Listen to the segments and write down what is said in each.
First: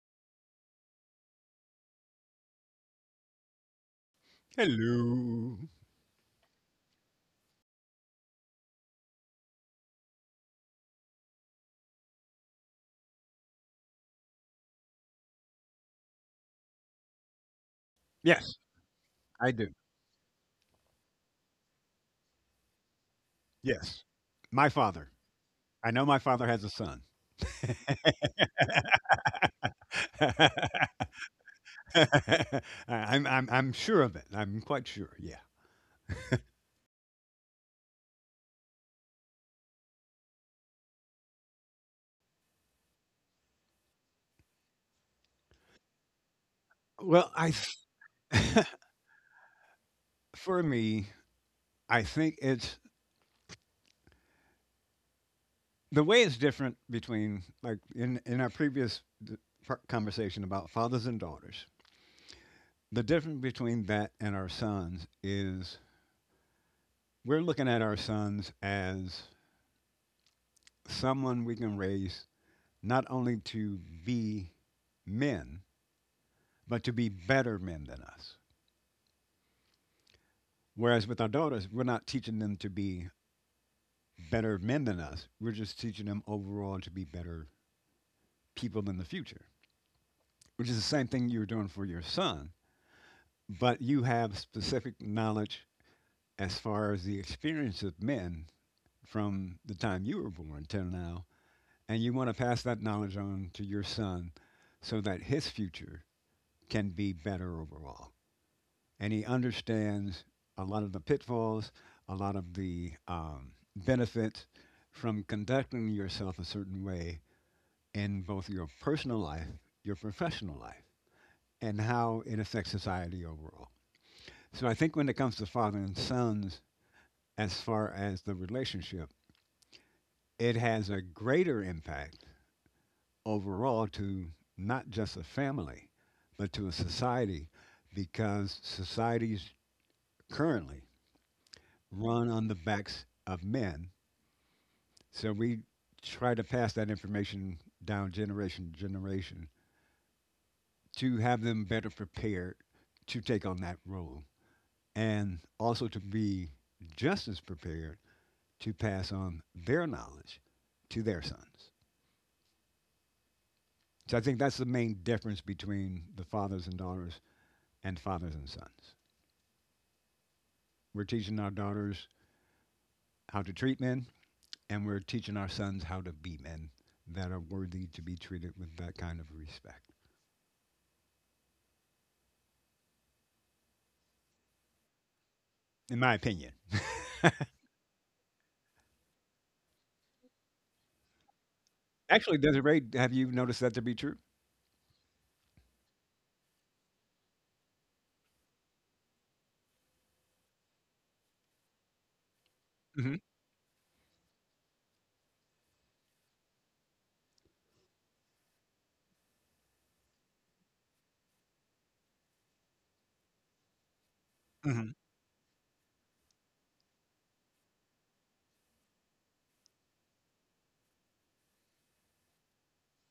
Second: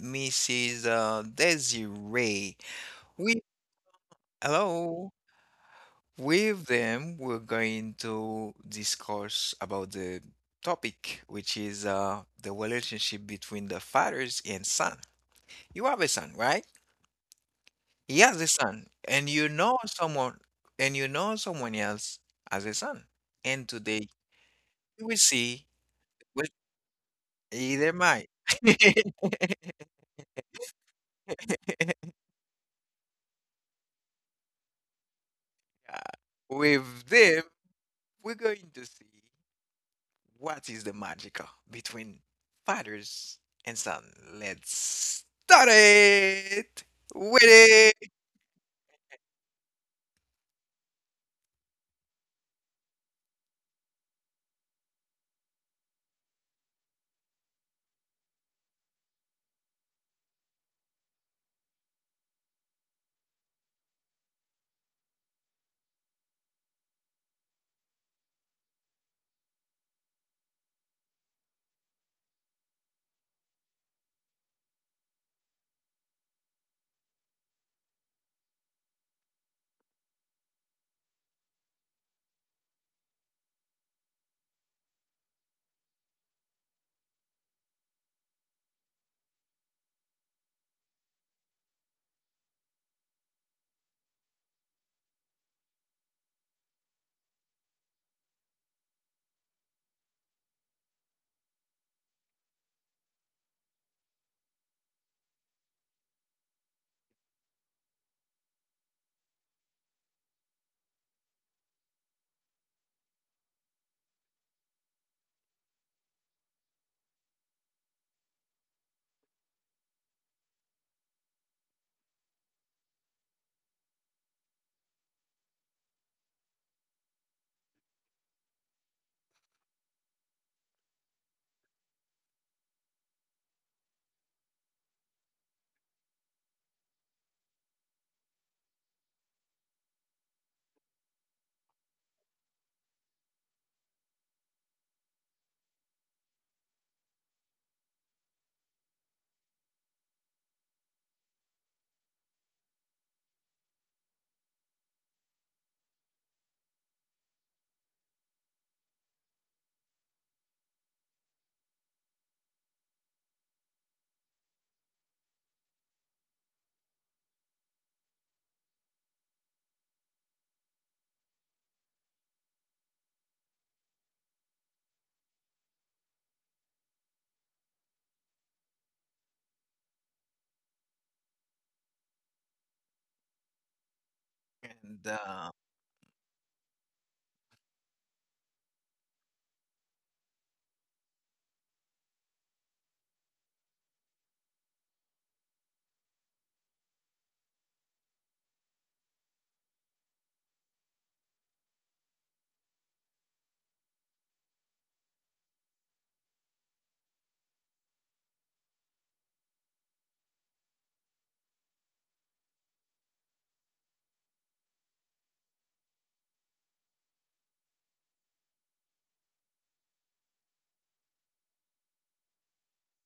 Mrs. Desiree. We hello. Hello. With them, we're going to discuss about the topic, which is the relationship between the fathers and son. You have a son, right? He has a Yes, son, and you I do. know someone, and you know someone else has a son and Yes. today My you father. will see I know my father with has a son. either mind. I I'm sure of it. I'm quite sure, yeah. Yeah. With them, we're going to see what is the magical between fathers and son. Let's start it Well, with I th it. for me, I think it's the way it's different between, like, in our previous d par conversation about fathers and daughters. The difference between that and our sons is we're looking at our sons as someone we can raise not only to be men, but to be better men than us. Whereas with our daughters, we're not teaching them to be better men than us. We're just teaching them overall to be better people in the future, which is the same thing you were doing for your son. But you have specific knowledge as far as the experience of men from the time you were born till now. And you want to pass that knowledge on to your son so that his future can be better overall, and he understands a lot of the pitfalls, a lot of the benefits from conducting yourself a certain way in both your personal life, your professional life, and how it affects society overall. So I think when it comes to father and sons, as far as the relationship, it has a greater impact overall to not just a family, but to a society, because societies currently run on the backs of men. So we try to pass that information down generation to generation to have them better prepared to take on that role and also to be just as prepared to pass on their knowledge to their sons. So I think that's the main difference between the fathers and daughters and fathers and sons. We're teaching our daughters how to treat men, and we're teaching our sons how to be men that are worthy to be treated with that kind of respect. And In my opinion. Actually, Desiree, have you noticed that to be true? hmm hmm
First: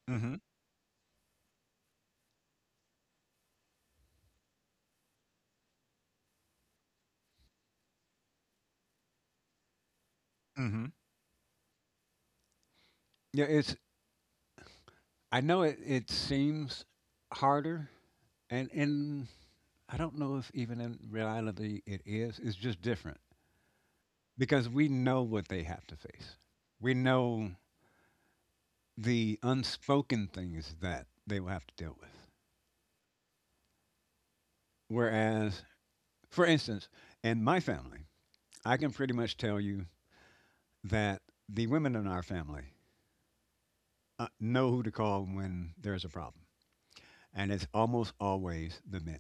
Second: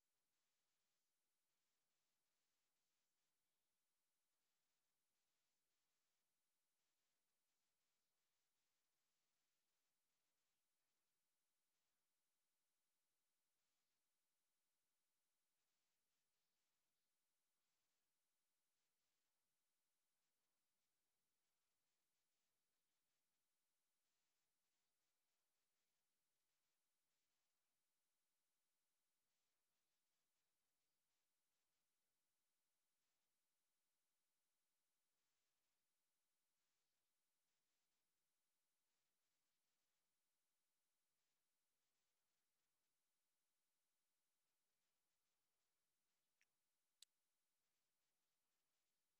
hmm hmm Yeah, it's. I know it. It seems harder, and I don't know if even in reality it is. It's just different because we know what they have to face. We know the unspoken things that they will have to deal with. Whereas, for instance, in my family, I can pretty much tell you that the women in our family know who to call when there's a problem, and it's almost always the men.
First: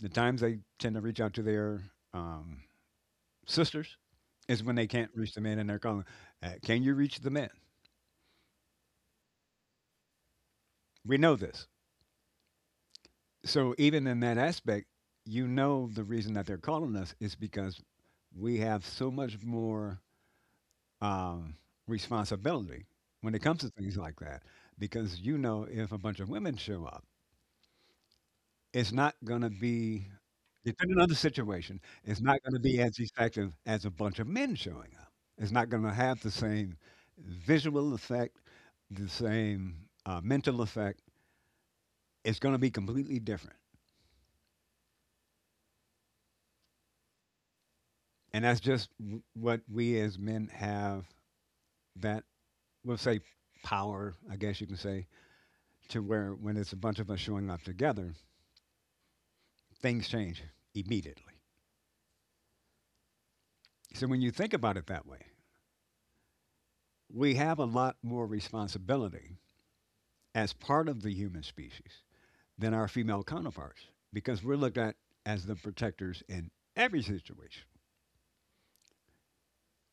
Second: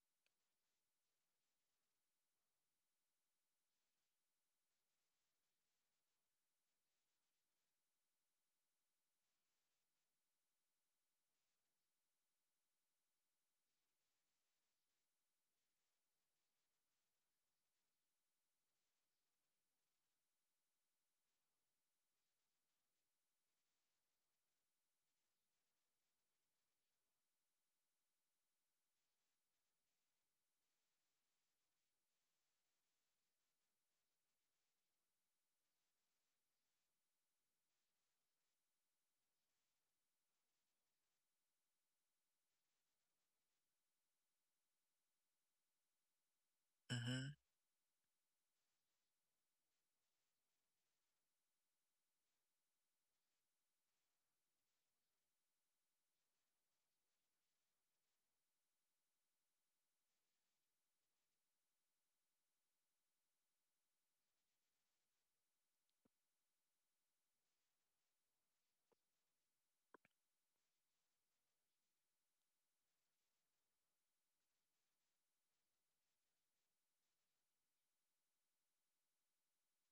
The times they tend to reach out to their um, sisters is when they can't reach the men, and they're calling, "Can you reach the men?" We know this. So even in that aspect, you know the reason that they're calling us is because we have so much more um, responsibility when it comes to things like that. Because you know, if a bunch of women show up, it's not going to be, depending on the situation, it's not going to be as effective as a bunch of men showing up. It's not going to have the same visual effect, the same mental effect. It's going to be completely different. mhm, And that's just what we as men have that, we'll say, power, I guess you can say, to where when it's a bunch of us showing up together, things change immediately. So when you think about it that way, we have a lot more responsibility as part of the human species than our female counterparts, because we're looked at as the protectors in every situation.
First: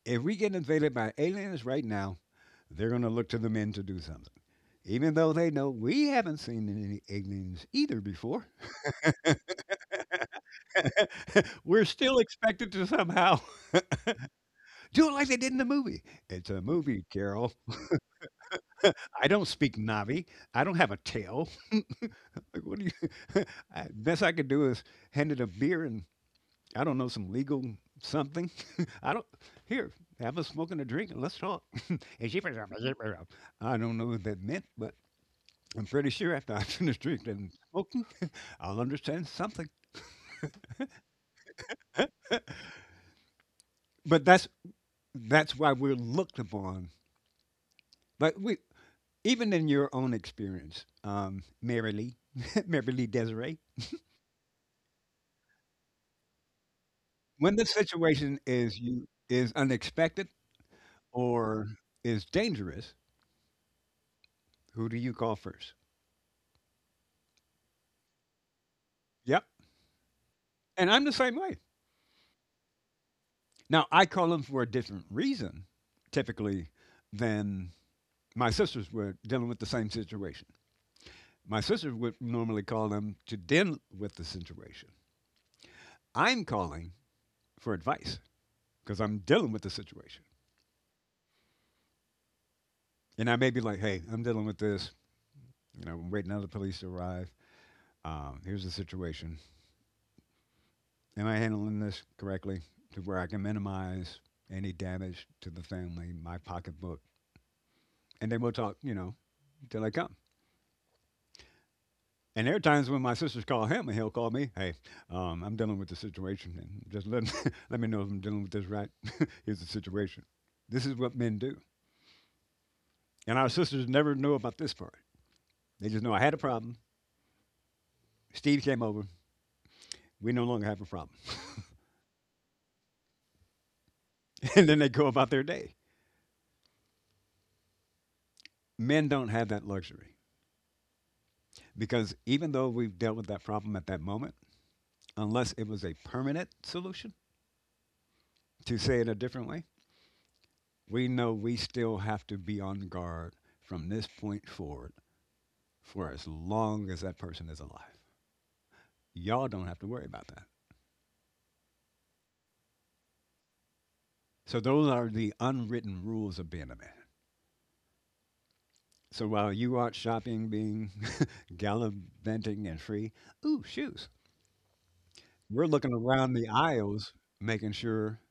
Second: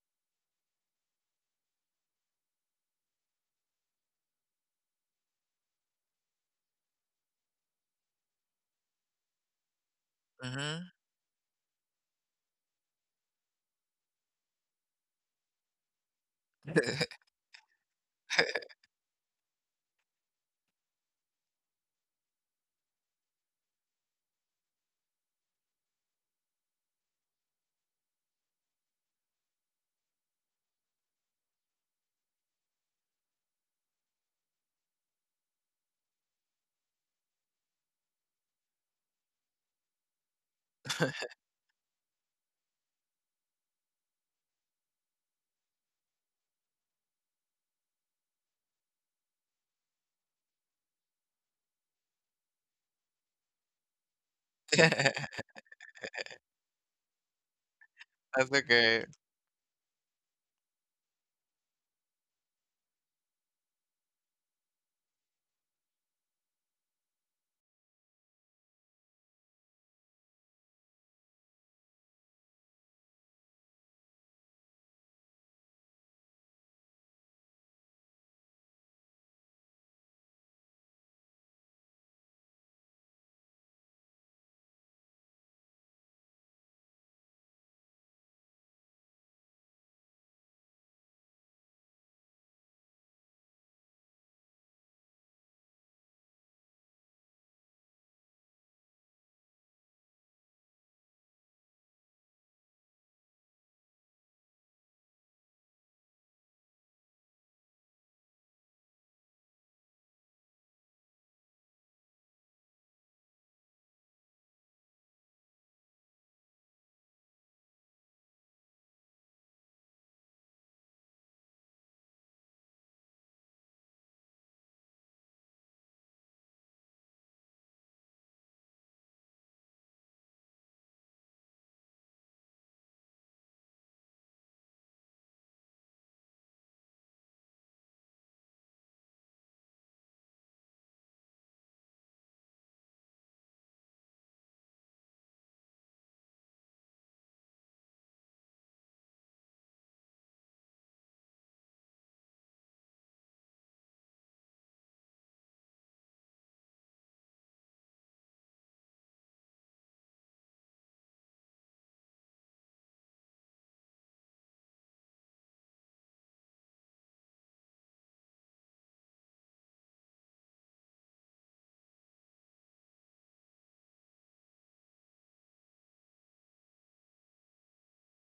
If we get invaded by aliens right now, they're going to look to the men to do something. Even though they know we haven't seen any aliens either before, mhm. we're still expected to somehow do it like they did in the movie. It's a movie, Carol. I don't speak Navi. I don't have a tail. Like, what do you? Best I could do is hand it a beer and I don't know, some legal something. I don't, here, have a smoke and a drink and let's talk. And she was, I don't know what that meant, but I'm pretty sure after I finish drinking and smoking, I'll understand something. But that's why we're looked upon. But we, even in your own experience, Mary Lee, Mary Lee Desiree, That's when the situation is okay. you is unexpected or is dangerous, who do you call first? Yep. And I'm the same way. Now, I call them for a different reason, typically, than my sisters were dealing with the same situation. My sisters would normally call them to deal with the situation. I'm calling for advice because I'm dealing with the situation. And I may be like, hey, I'm dealing with this. You know, I'm waiting on the police to arrive. Here's the situation. Am I handling this correctly to where I can minimize any damage to the family, my pocketbook? And then we'll talk, you know, till I come. And there are times when my sisters call him, and he'll call me. Hey, I'm dealing with the situation, and just let let me know if I'm dealing with this right. Here's the situation. This is what men do. And our sisters never know about this part. They just know I had a problem. Steve came over. We no longer have a problem. And then they go about their day. Men don't have that luxury because even though we've dealt with that problem at that moment, unless it was a permanent solution, to say it a different way, we know we still have to be on guard from this point forward for as long as that person is alive. Y'all don't have to worry about that. So those are the unwritten rules of being a man. So while you out shopping, being gallivanting and free, ooh, shoes. We're looking around the aisles, making sure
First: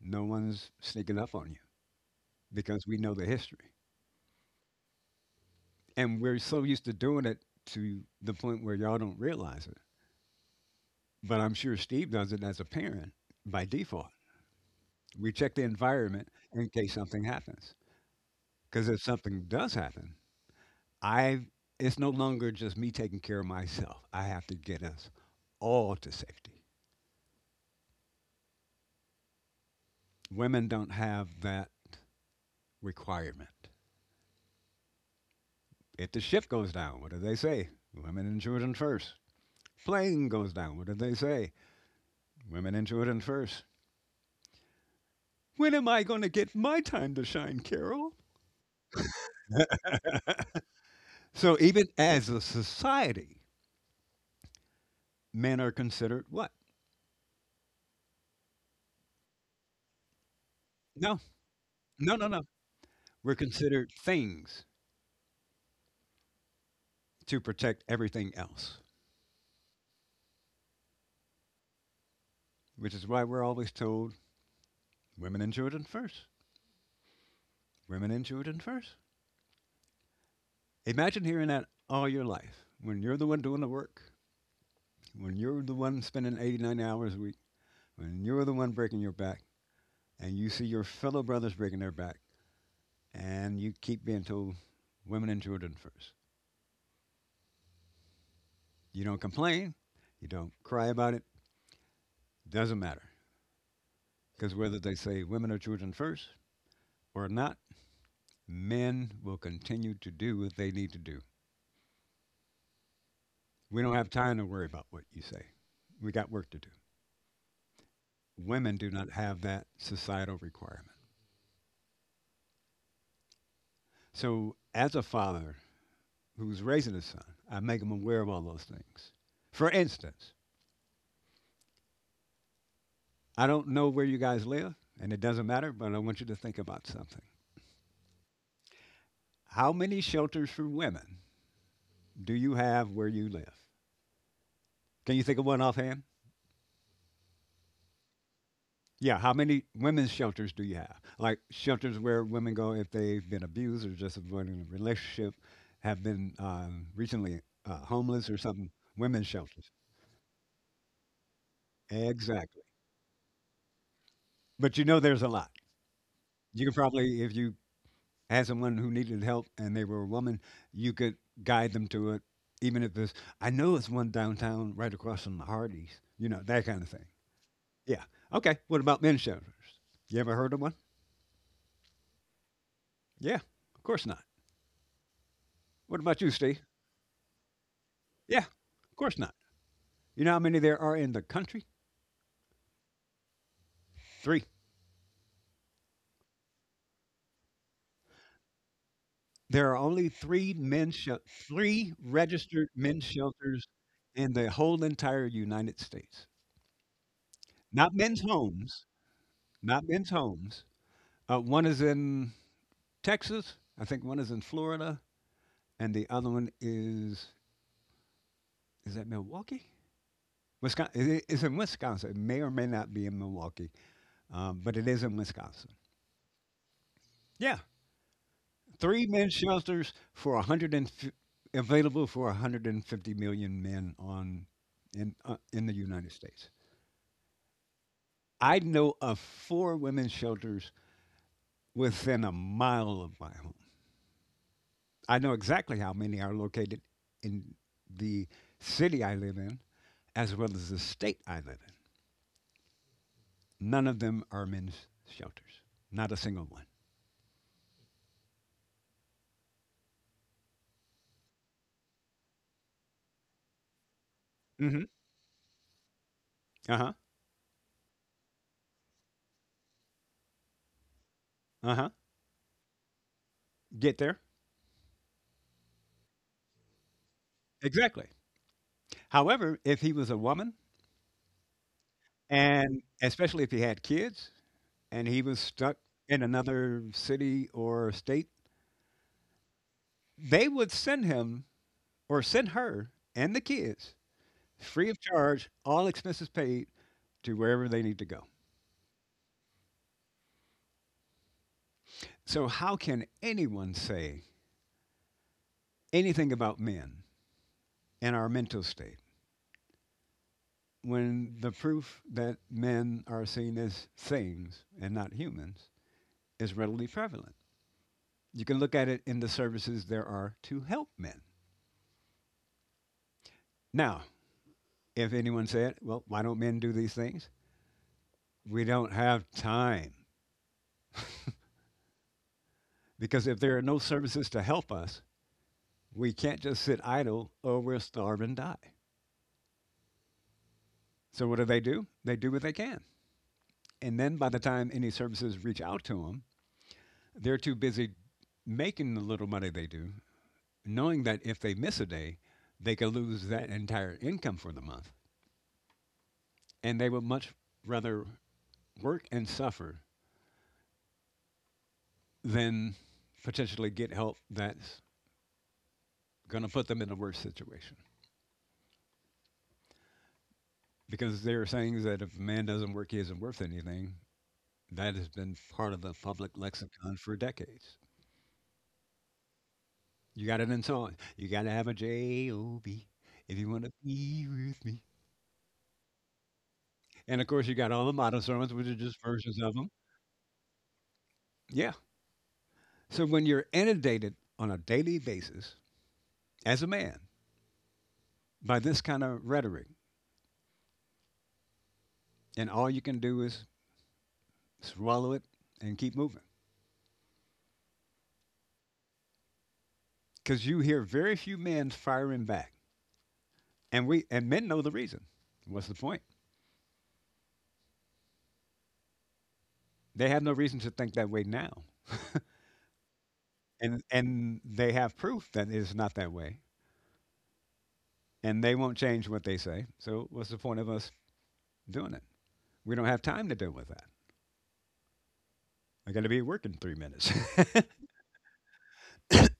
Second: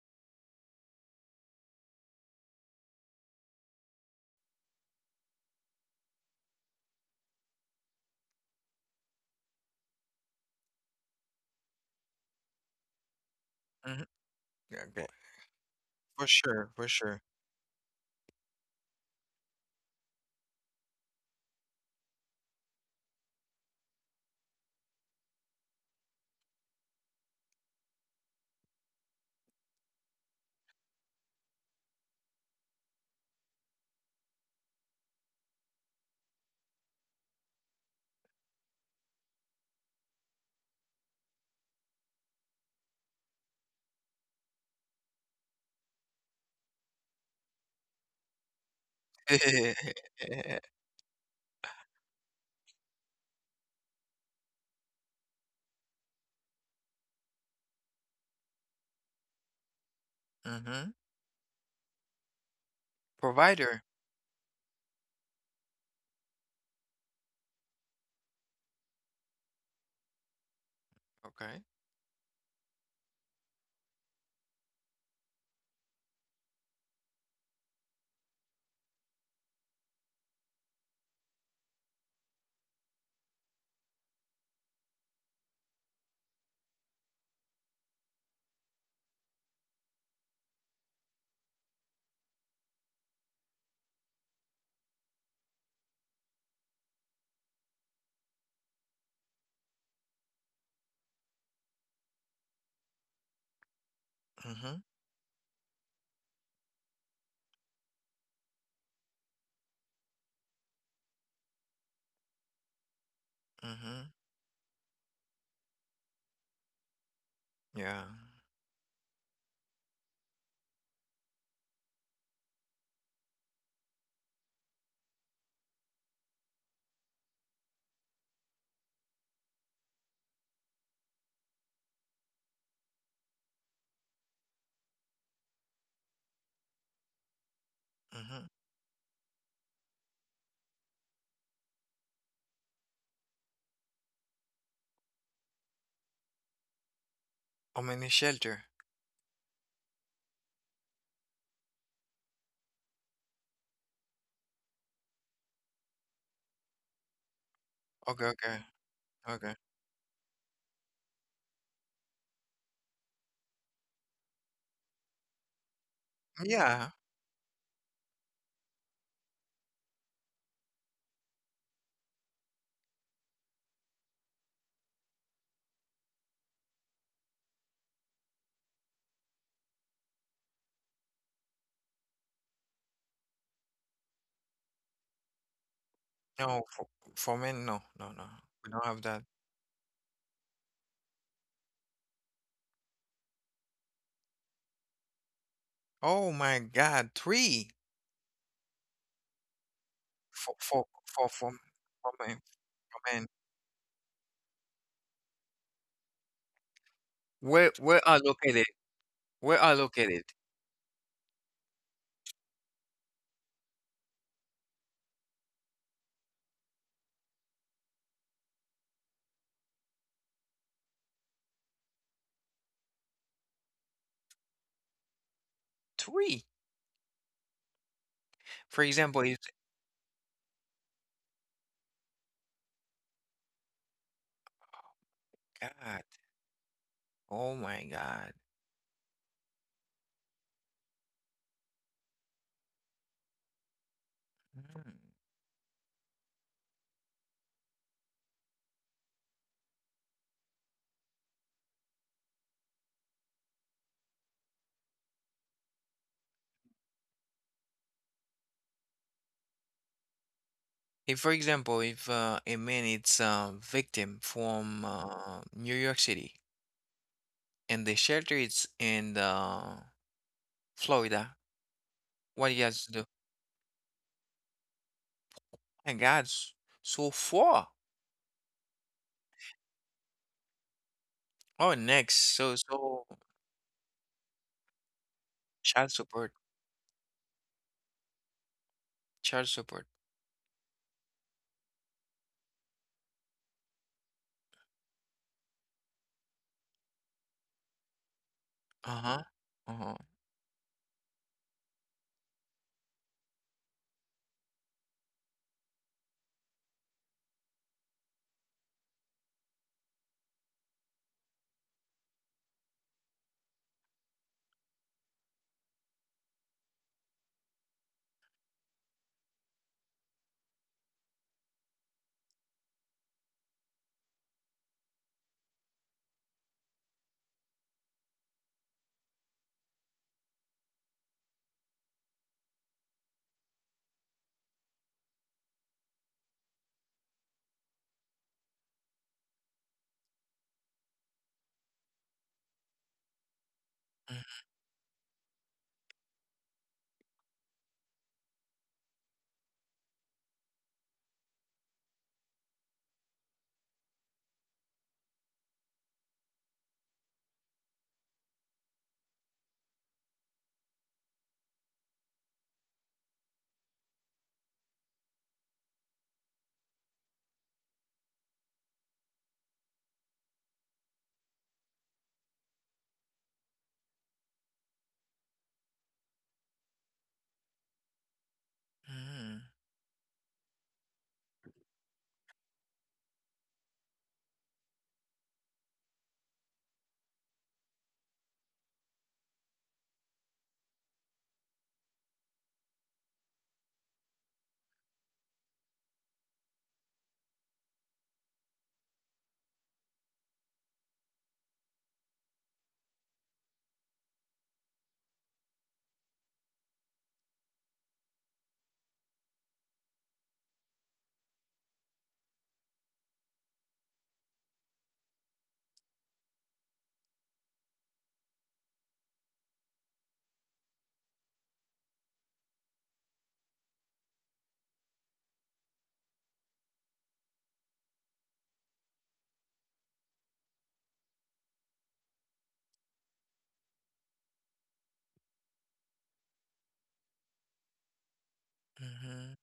no one's sneaking up on you because we know the history. And we're so used to doing it to the point where y'all don't realize it. But I'm sure Steve does it as a parent by Mhm. default. Okay, We check the for environment in sure, for case sure. something happens. Because if something does happen, I it's no longer just me taking care of myself. I have to get us all to safety. Women don't have that requirement. If the ship goes down, what do they say? Women and children first. Plane goes down, what do they say? Women and children first. When am I going to get my time to shine, Carol? So even as a society, men are considered what? Hmm. No, no, no, no. We're Provider. considered things to protect everything else, Okay. which is why we're always told women and children first. Women and children first. Imagine hearing that all your life when you're the one doing the work, when you're the one spending 80, 90 hours a week, when you're the one breaking your back, and you see your fellow brothers breaking their back, and you keep being told women and children first. You don't complain, you don't cry about it, doesn't matter. Because whether Hmm. they say women or children first or not, men will continue to do what they need to do. We don't have Hmm. time to worry about what you say. We got work to do. Yeah. Women do not have that societal requirement. So, as a father who's raising a son, I make him aware of all those things. For instance, I don't know where you guys live, and it doesn't matter, but I want you to think about something. How many shelters for women do you have where you live? Can you think of one offhand? Oh, many shelter. Yeah, how many women's shelters do you have? Like shelters where women go if they've been abused or just avoiding a relationship, have been recently Okay, homeless or okay, something. Women's okay. shelters. Exactly. But you know there's a lot. You could Yeah, probably, if you had someone who needed help and they were a woman, you could guide them to it, even if it's, I know it's one downtown right across from the Hardee's, you know, that kind of thing. Yeah. Okay. What about men's shelters? You ever heard of one? Yeah. Of course not. What about you, Steve? no, for, for men, no, no, no. Yeah. We don't Of have course that. not. You know how many there are in the country? Three. Oh my God, three There are only three for for men's shel- for for, Three for men registered for men's men. shelters in the whole entire United States. Not Where are men's located? homes, Where are not men's located? homes. One is in Texas. I think one is in Florida, and the other one is that Milwaukee, Wisconsin. It, it's in Wisconsin. It may or may not be in Milwaukee, but it is in Wisconsin. Three. Yeah, For three example, men's if shelters for a hundred and fif- available for 150 million men on in the God, United States. oh my God. I know of four women's shelters within a mile of my home. Mm. I know exactly how many are located in the city I live in, as well as the state I live in. None of them are men's shelters, not a single one. If for example, if a man is a victim from hmm New York City Uh huh. and the shelter is in Florida, Uh huh. what he has to do? Get there. My God. So four. Exactly. However, if he was a woman, Oh, next. So and so especially if he had kids, and he was stuck child in support. another city or state, Child support. they would send him or send her and the kids free of charge, all expenses paid, to wherever they need to go. Uh-huh. Uh-huh. So, how can anyone say anything about men and our mental state when the proof that men are seen as things and not humans is readily prevalent? You can look at it in the services there are to help men. Now, if anyone said, well, why don't men do these things? We don't have time. Because if there are no services to help us, we can't just sit idle or we'll starve and die. So what do they do? They do what they can. And then by the time any services reach out to them, they're too busy making the little money they do, knowing that if they miss a day, they could lose that entire income for the month. And they would much rather work and suffer than potentially get help that's going to put them in a worse situation. Because there are sayings that if a man doesn't work, he isn't worth anything. That has been part of the public lexicon for decades. Mm-hmm. You got it in song. You got to have a JOB if you want to be with me. And of course, you got all the modern sermons, which are just versions of them. Yeah. So when you're inundated on a daily basis as a man by this kind of rhetoric, and all you can do is swallow it and keep moving, because you hear very few men firing back, and we and men know the reason. What's the point? They have no reason to think that way now, and they have proof that it's not that way, and they won't change what they say. So what's the point of us doing it? We don't have time to deal with that. I got to be working three minutes. Mm-hmm.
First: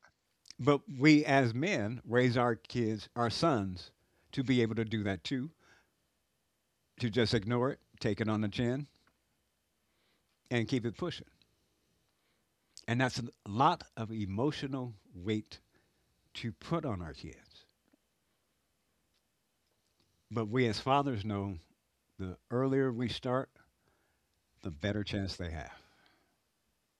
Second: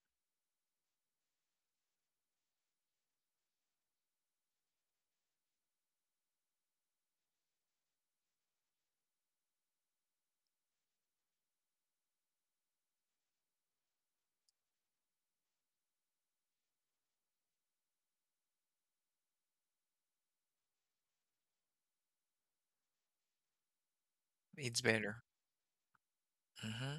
But we as men raise our kids, our sons, to be able to do that too, to just ignore it, take it on the chin, and keep it pushing. And that's a lot of emotional weight to put on our kids. But we as fathers know the earlier we start, the It's better better. chance they have. Mm-hmm.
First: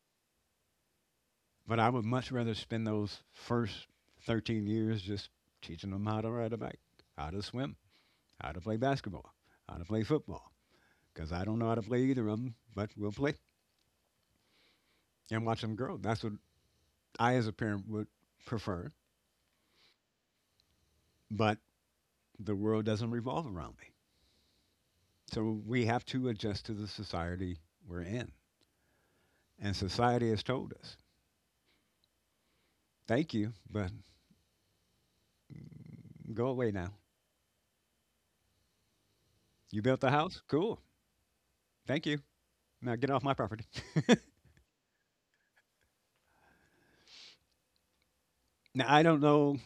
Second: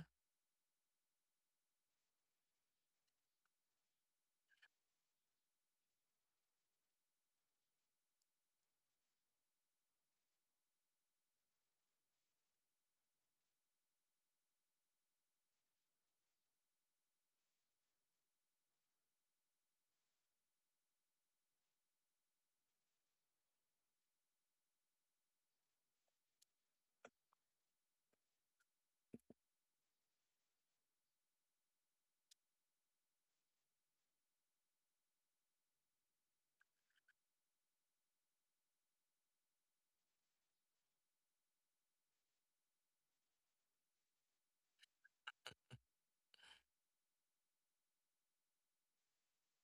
But I would much rather spend those first 13 years just teaching them how to ride a bike, how to swim, how to play basketball, how to play football. Because I don't know how to play either of them, but we'll play and watch them grow. That's what I, as a parent, would prefer. But the world doesn't revolve around me. So we have to adjust to the society we're in. And society has told us, thank you, but go away now. You built the house? Cool. Thank you. Now get off my property. Now I don't know.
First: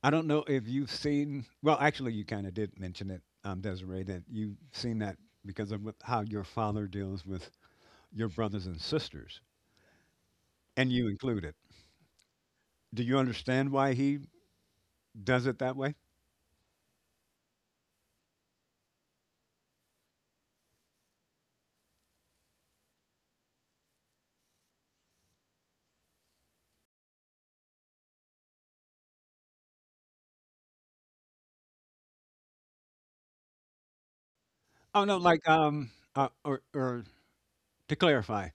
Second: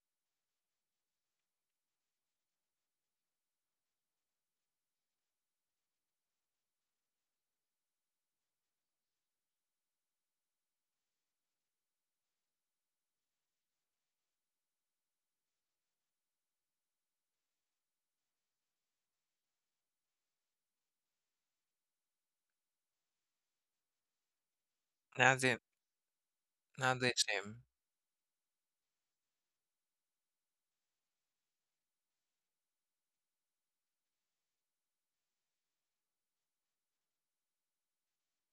I don't know if you've seen. Well, actually, you kind of did mention it, Desiree, that you've seen that because of how your father deals with your brothers and sisters, and you included. Do you understand why he does it that way? Not the not the same. Oh, no, like, or to clarify,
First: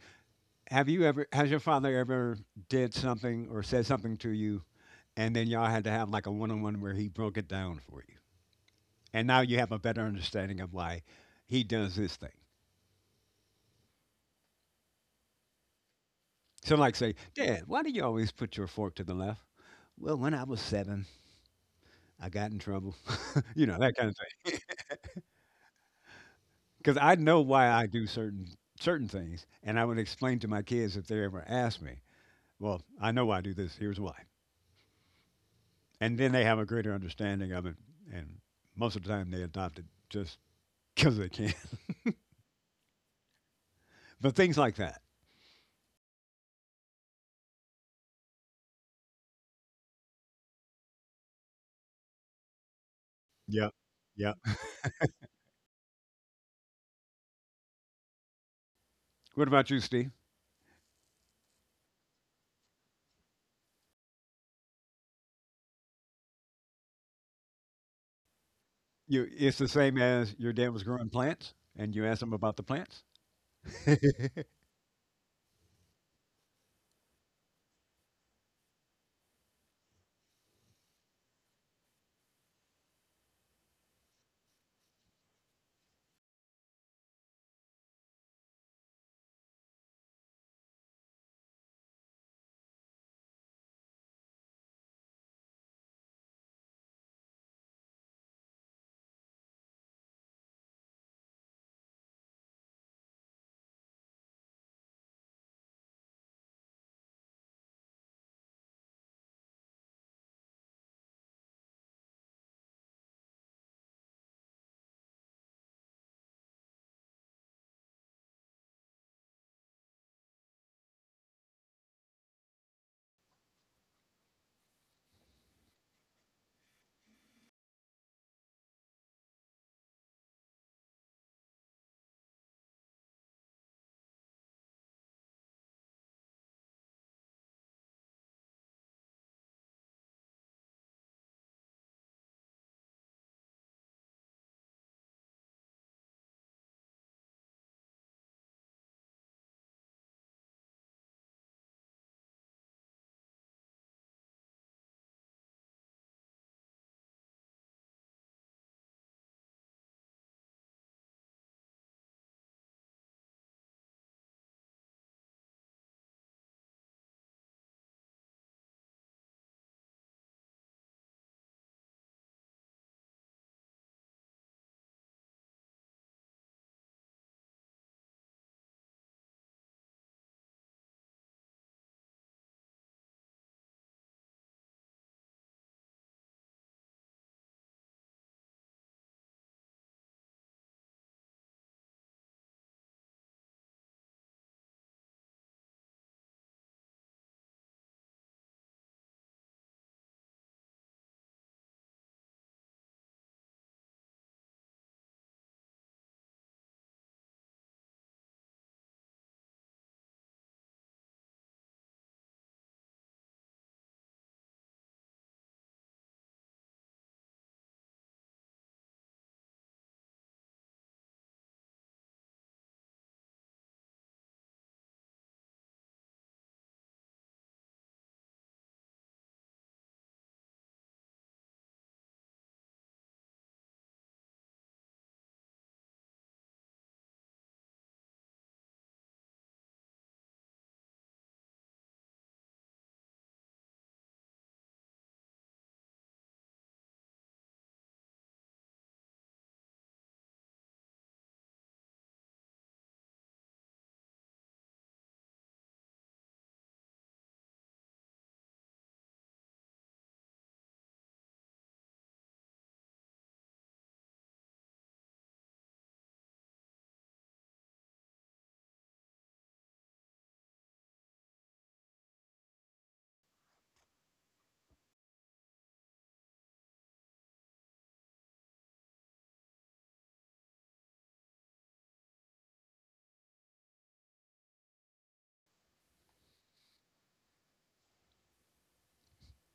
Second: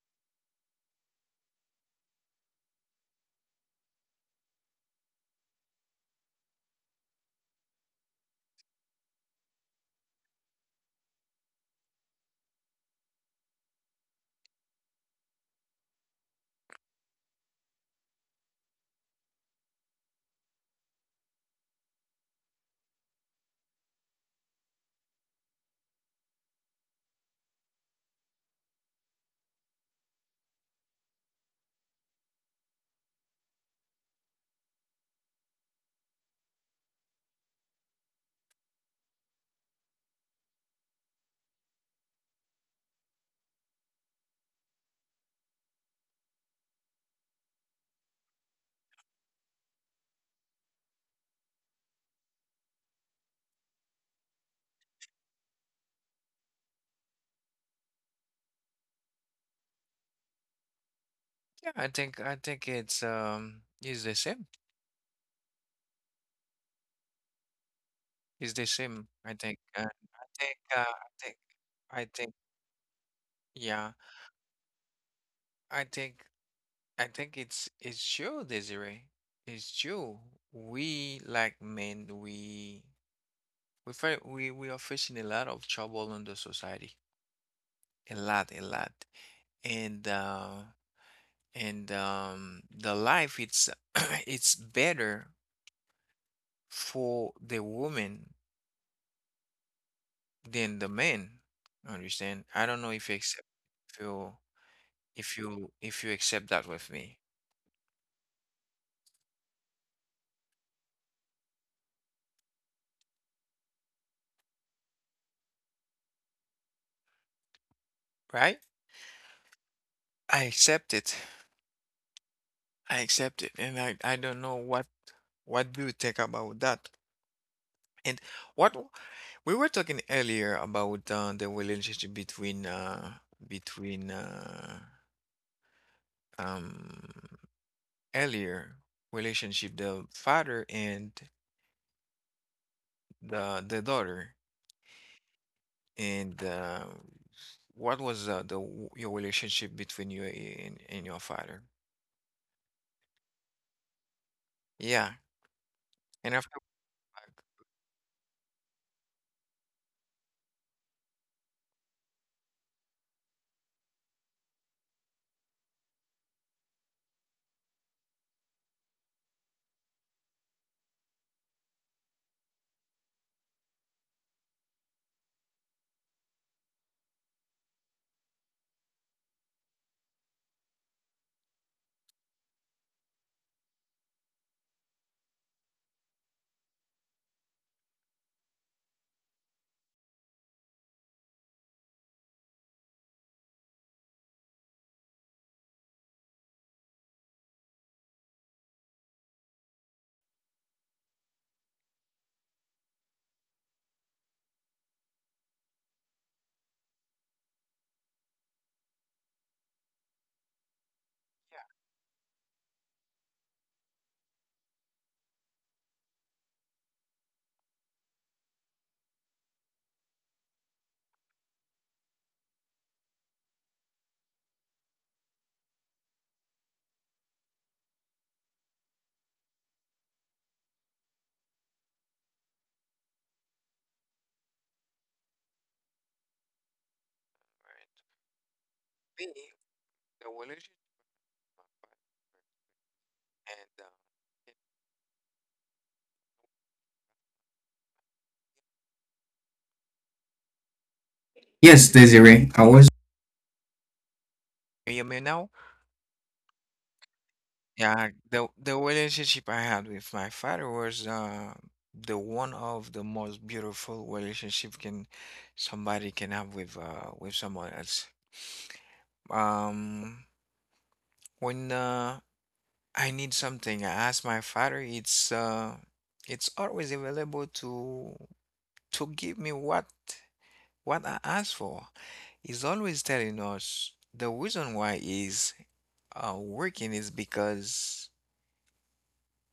have you ever has your father ever did something or said something to you, and then y'all had to have like a one-on-one where he broke it down for you, and now you have a better understanding of why he does this thing. So, like, say, Dad, why do you always put your fork to the left? Well, when I was 7, I got in trouble, you know, that kind of thing. Because I know why I do certain things, and I would explain to my kids if they ever asked me. Well, I know why I do this. Here's why. And then they have a greater understanding of it. And most of the time, they adopt it just because they can. But things like that. Yeah, yeah. What about you, Steve? Yeah, I think it's is the same. It's the same. You, I it's think. the same I as your think. dad was growing I think. plants, and you I asked him think. about the plants. Yeah. I think. I think it's true, Desiree. It's true. We like men. We We we we are facing a lot of trouble in the society, a lot, and uh, and the life it's it's better for the woman than the man. Understand? I don't know if you accept if you if you accept that with me, right? I accept it. I accept it, and I don't know what do you think about that, and what. We were talking earlier about the relationship between between um, earlier relationship the father and the daughter and what was your relationship between you and your father? Yeah, and after like, right, me the relationship and yes, Desiree, I was. Can you hear me now? Yeah, the relationship I had with my father was the one of the most beautiful relationship can somebody can have with someone else. Um, when I need something, I ask my father. It's always available to give me what I ask for. He's always telling us the reason why he's working is because.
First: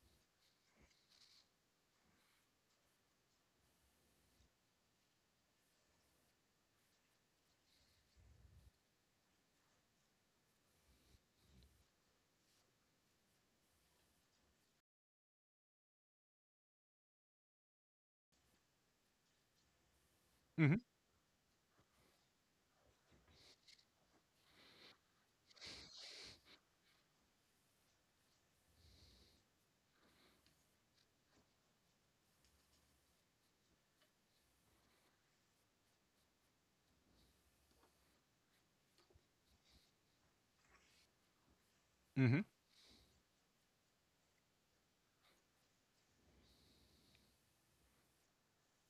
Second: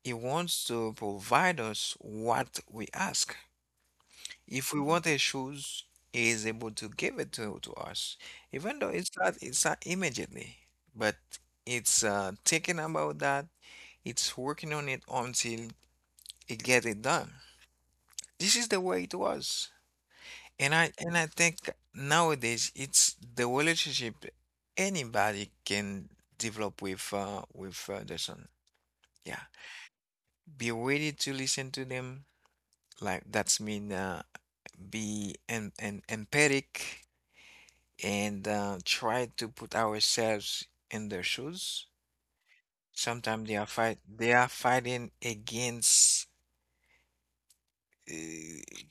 He wants to provide us what we ask. If we want a shoes, he is able to give it to us. Even though it's not immediately, but it's thinking about that, it's working on it until it gets it done. This is the way it was. And hmm I and I think nowadays it's the relationship anybody can develop with their son. Yeah. Be ready to listen to them. Like that's mean empathic and try to put ourselves in their shoes. hmm Sometimes they are fighting against uh,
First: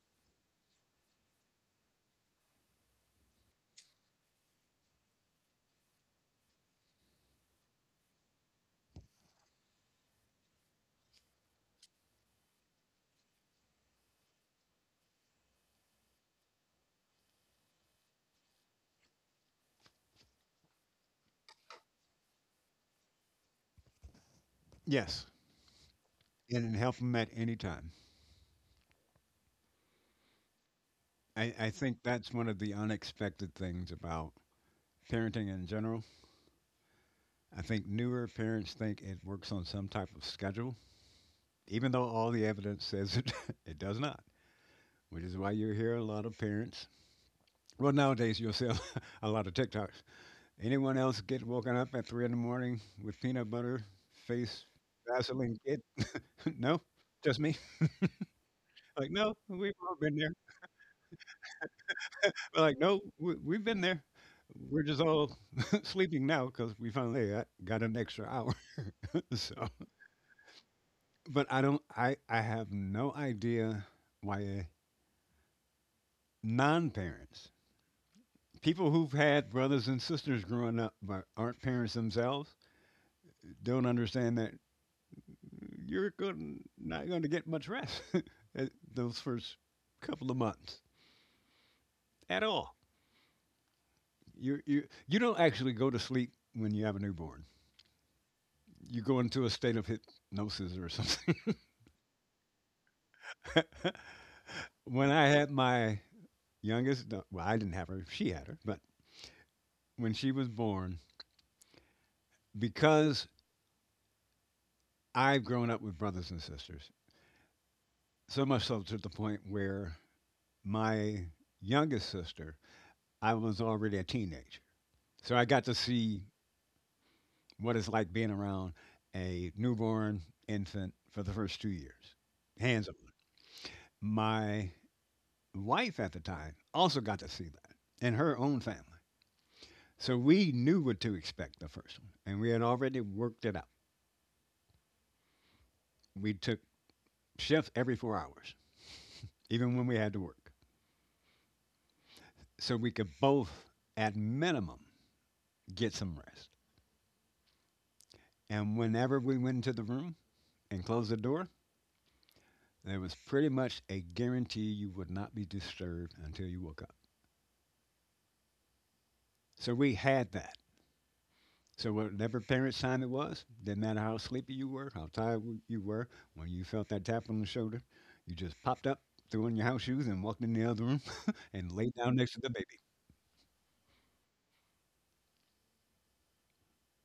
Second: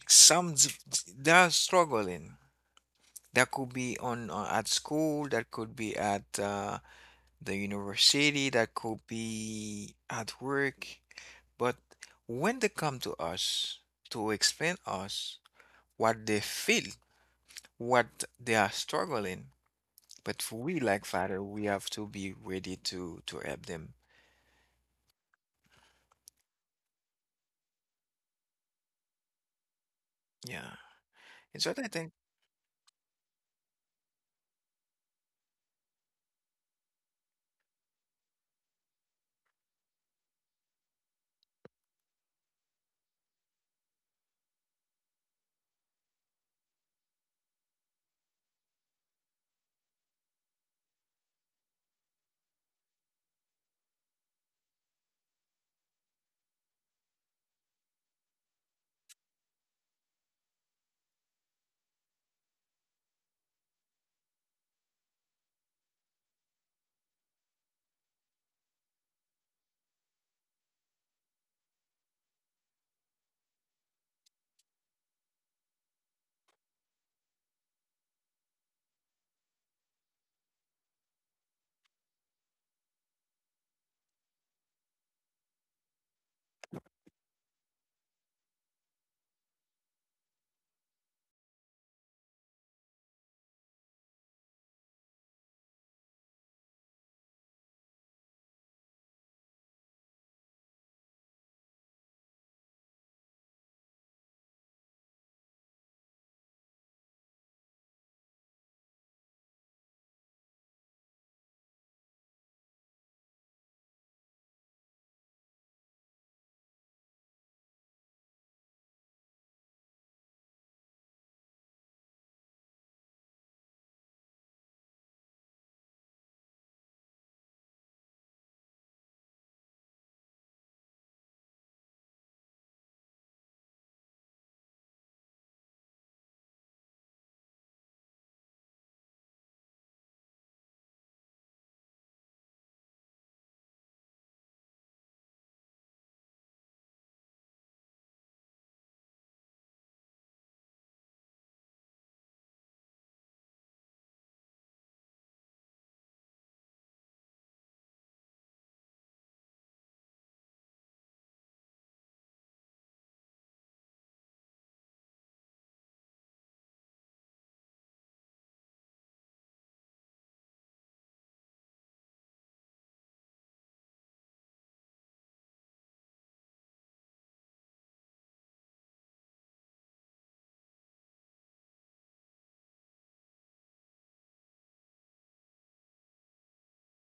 some dif- they are struggling. That could be on at school, that could be at the university, that could be at work. But when they come to us to explain us what they feel, what they are struggling, but for we like father, we have to be ready to help them. Yes, and help them at any time. Yeah. I, It's I what I think think. that's one of the unexpected things about parenting in general. I think newer parents think it works on some type of schedule, even though all the evidence says it does not, which is why you hear a lot of parents. Well, nowadays you'll see a lot of TikToks. Anyone else get woken up at 3 in the morning with peanut butter, face, Vaseline? Get no, just me. Like no, we've all been there. But like no, we've been there. We're just all sleeping now because we got an extra hour. So, but I don't. I have no idea why non-parents, people who've had brothers and sisters growing up but aren't parents themselves, don't understand that you're going not going to get much rest those first couple of months at all. You don't actually go to sleep when you have a newborn. You go into a state of hypnosis or something. When I had my youngest, well, I didn't have her. She had her, but when she was born, because I've grown up with brothers and sisters, so much so to the point where my youngest sister, I was already a teenager. So I got to see what it's like being around a newborn infant for the first two years, hands on. My wife at the time also got to see that in her own family. So we knew what to expect the first one, and we had already worked it out. We took shifts every four hours, even when we had to work, so we could both, at minimum, get some rest. And whenever we went into the room and closed the door, there was pretty much a guarantee you would not be disturbed until you woke up. So we had that. So whatever parents' time it was, didn't matter how sleepy you were, how tired you were, when you felt that tap on the shoulder, you just popped up, threw on your house shoes, and walked in the other room and laid down next to the baby.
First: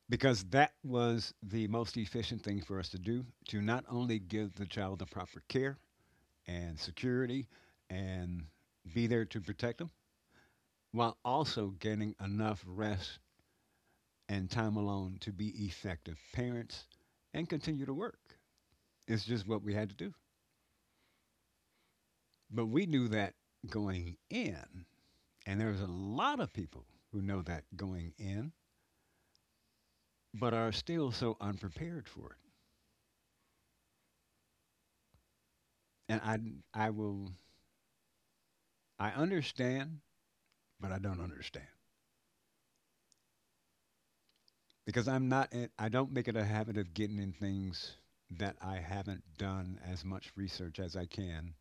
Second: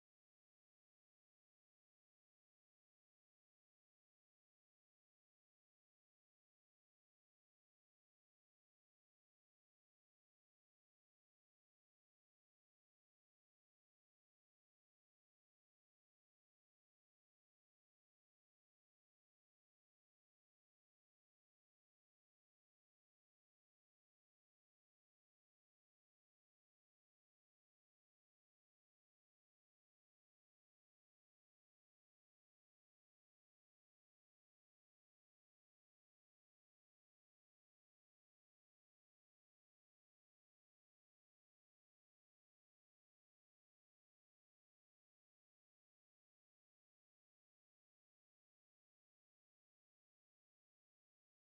Because that was the most efficient thing for us to do to not only give the child the proper care and security and be there to protect them, while also getting enough rest and time alone to be effective parents and continue to work. It's just what we had to do. But we knew that going in, and there's a lot of people who know that going in, but are still so unprepared for it. And I, I will, I understand, but I don't understand because I'm not, I don't make it a habit of getting in things that I haven't done as much research as I can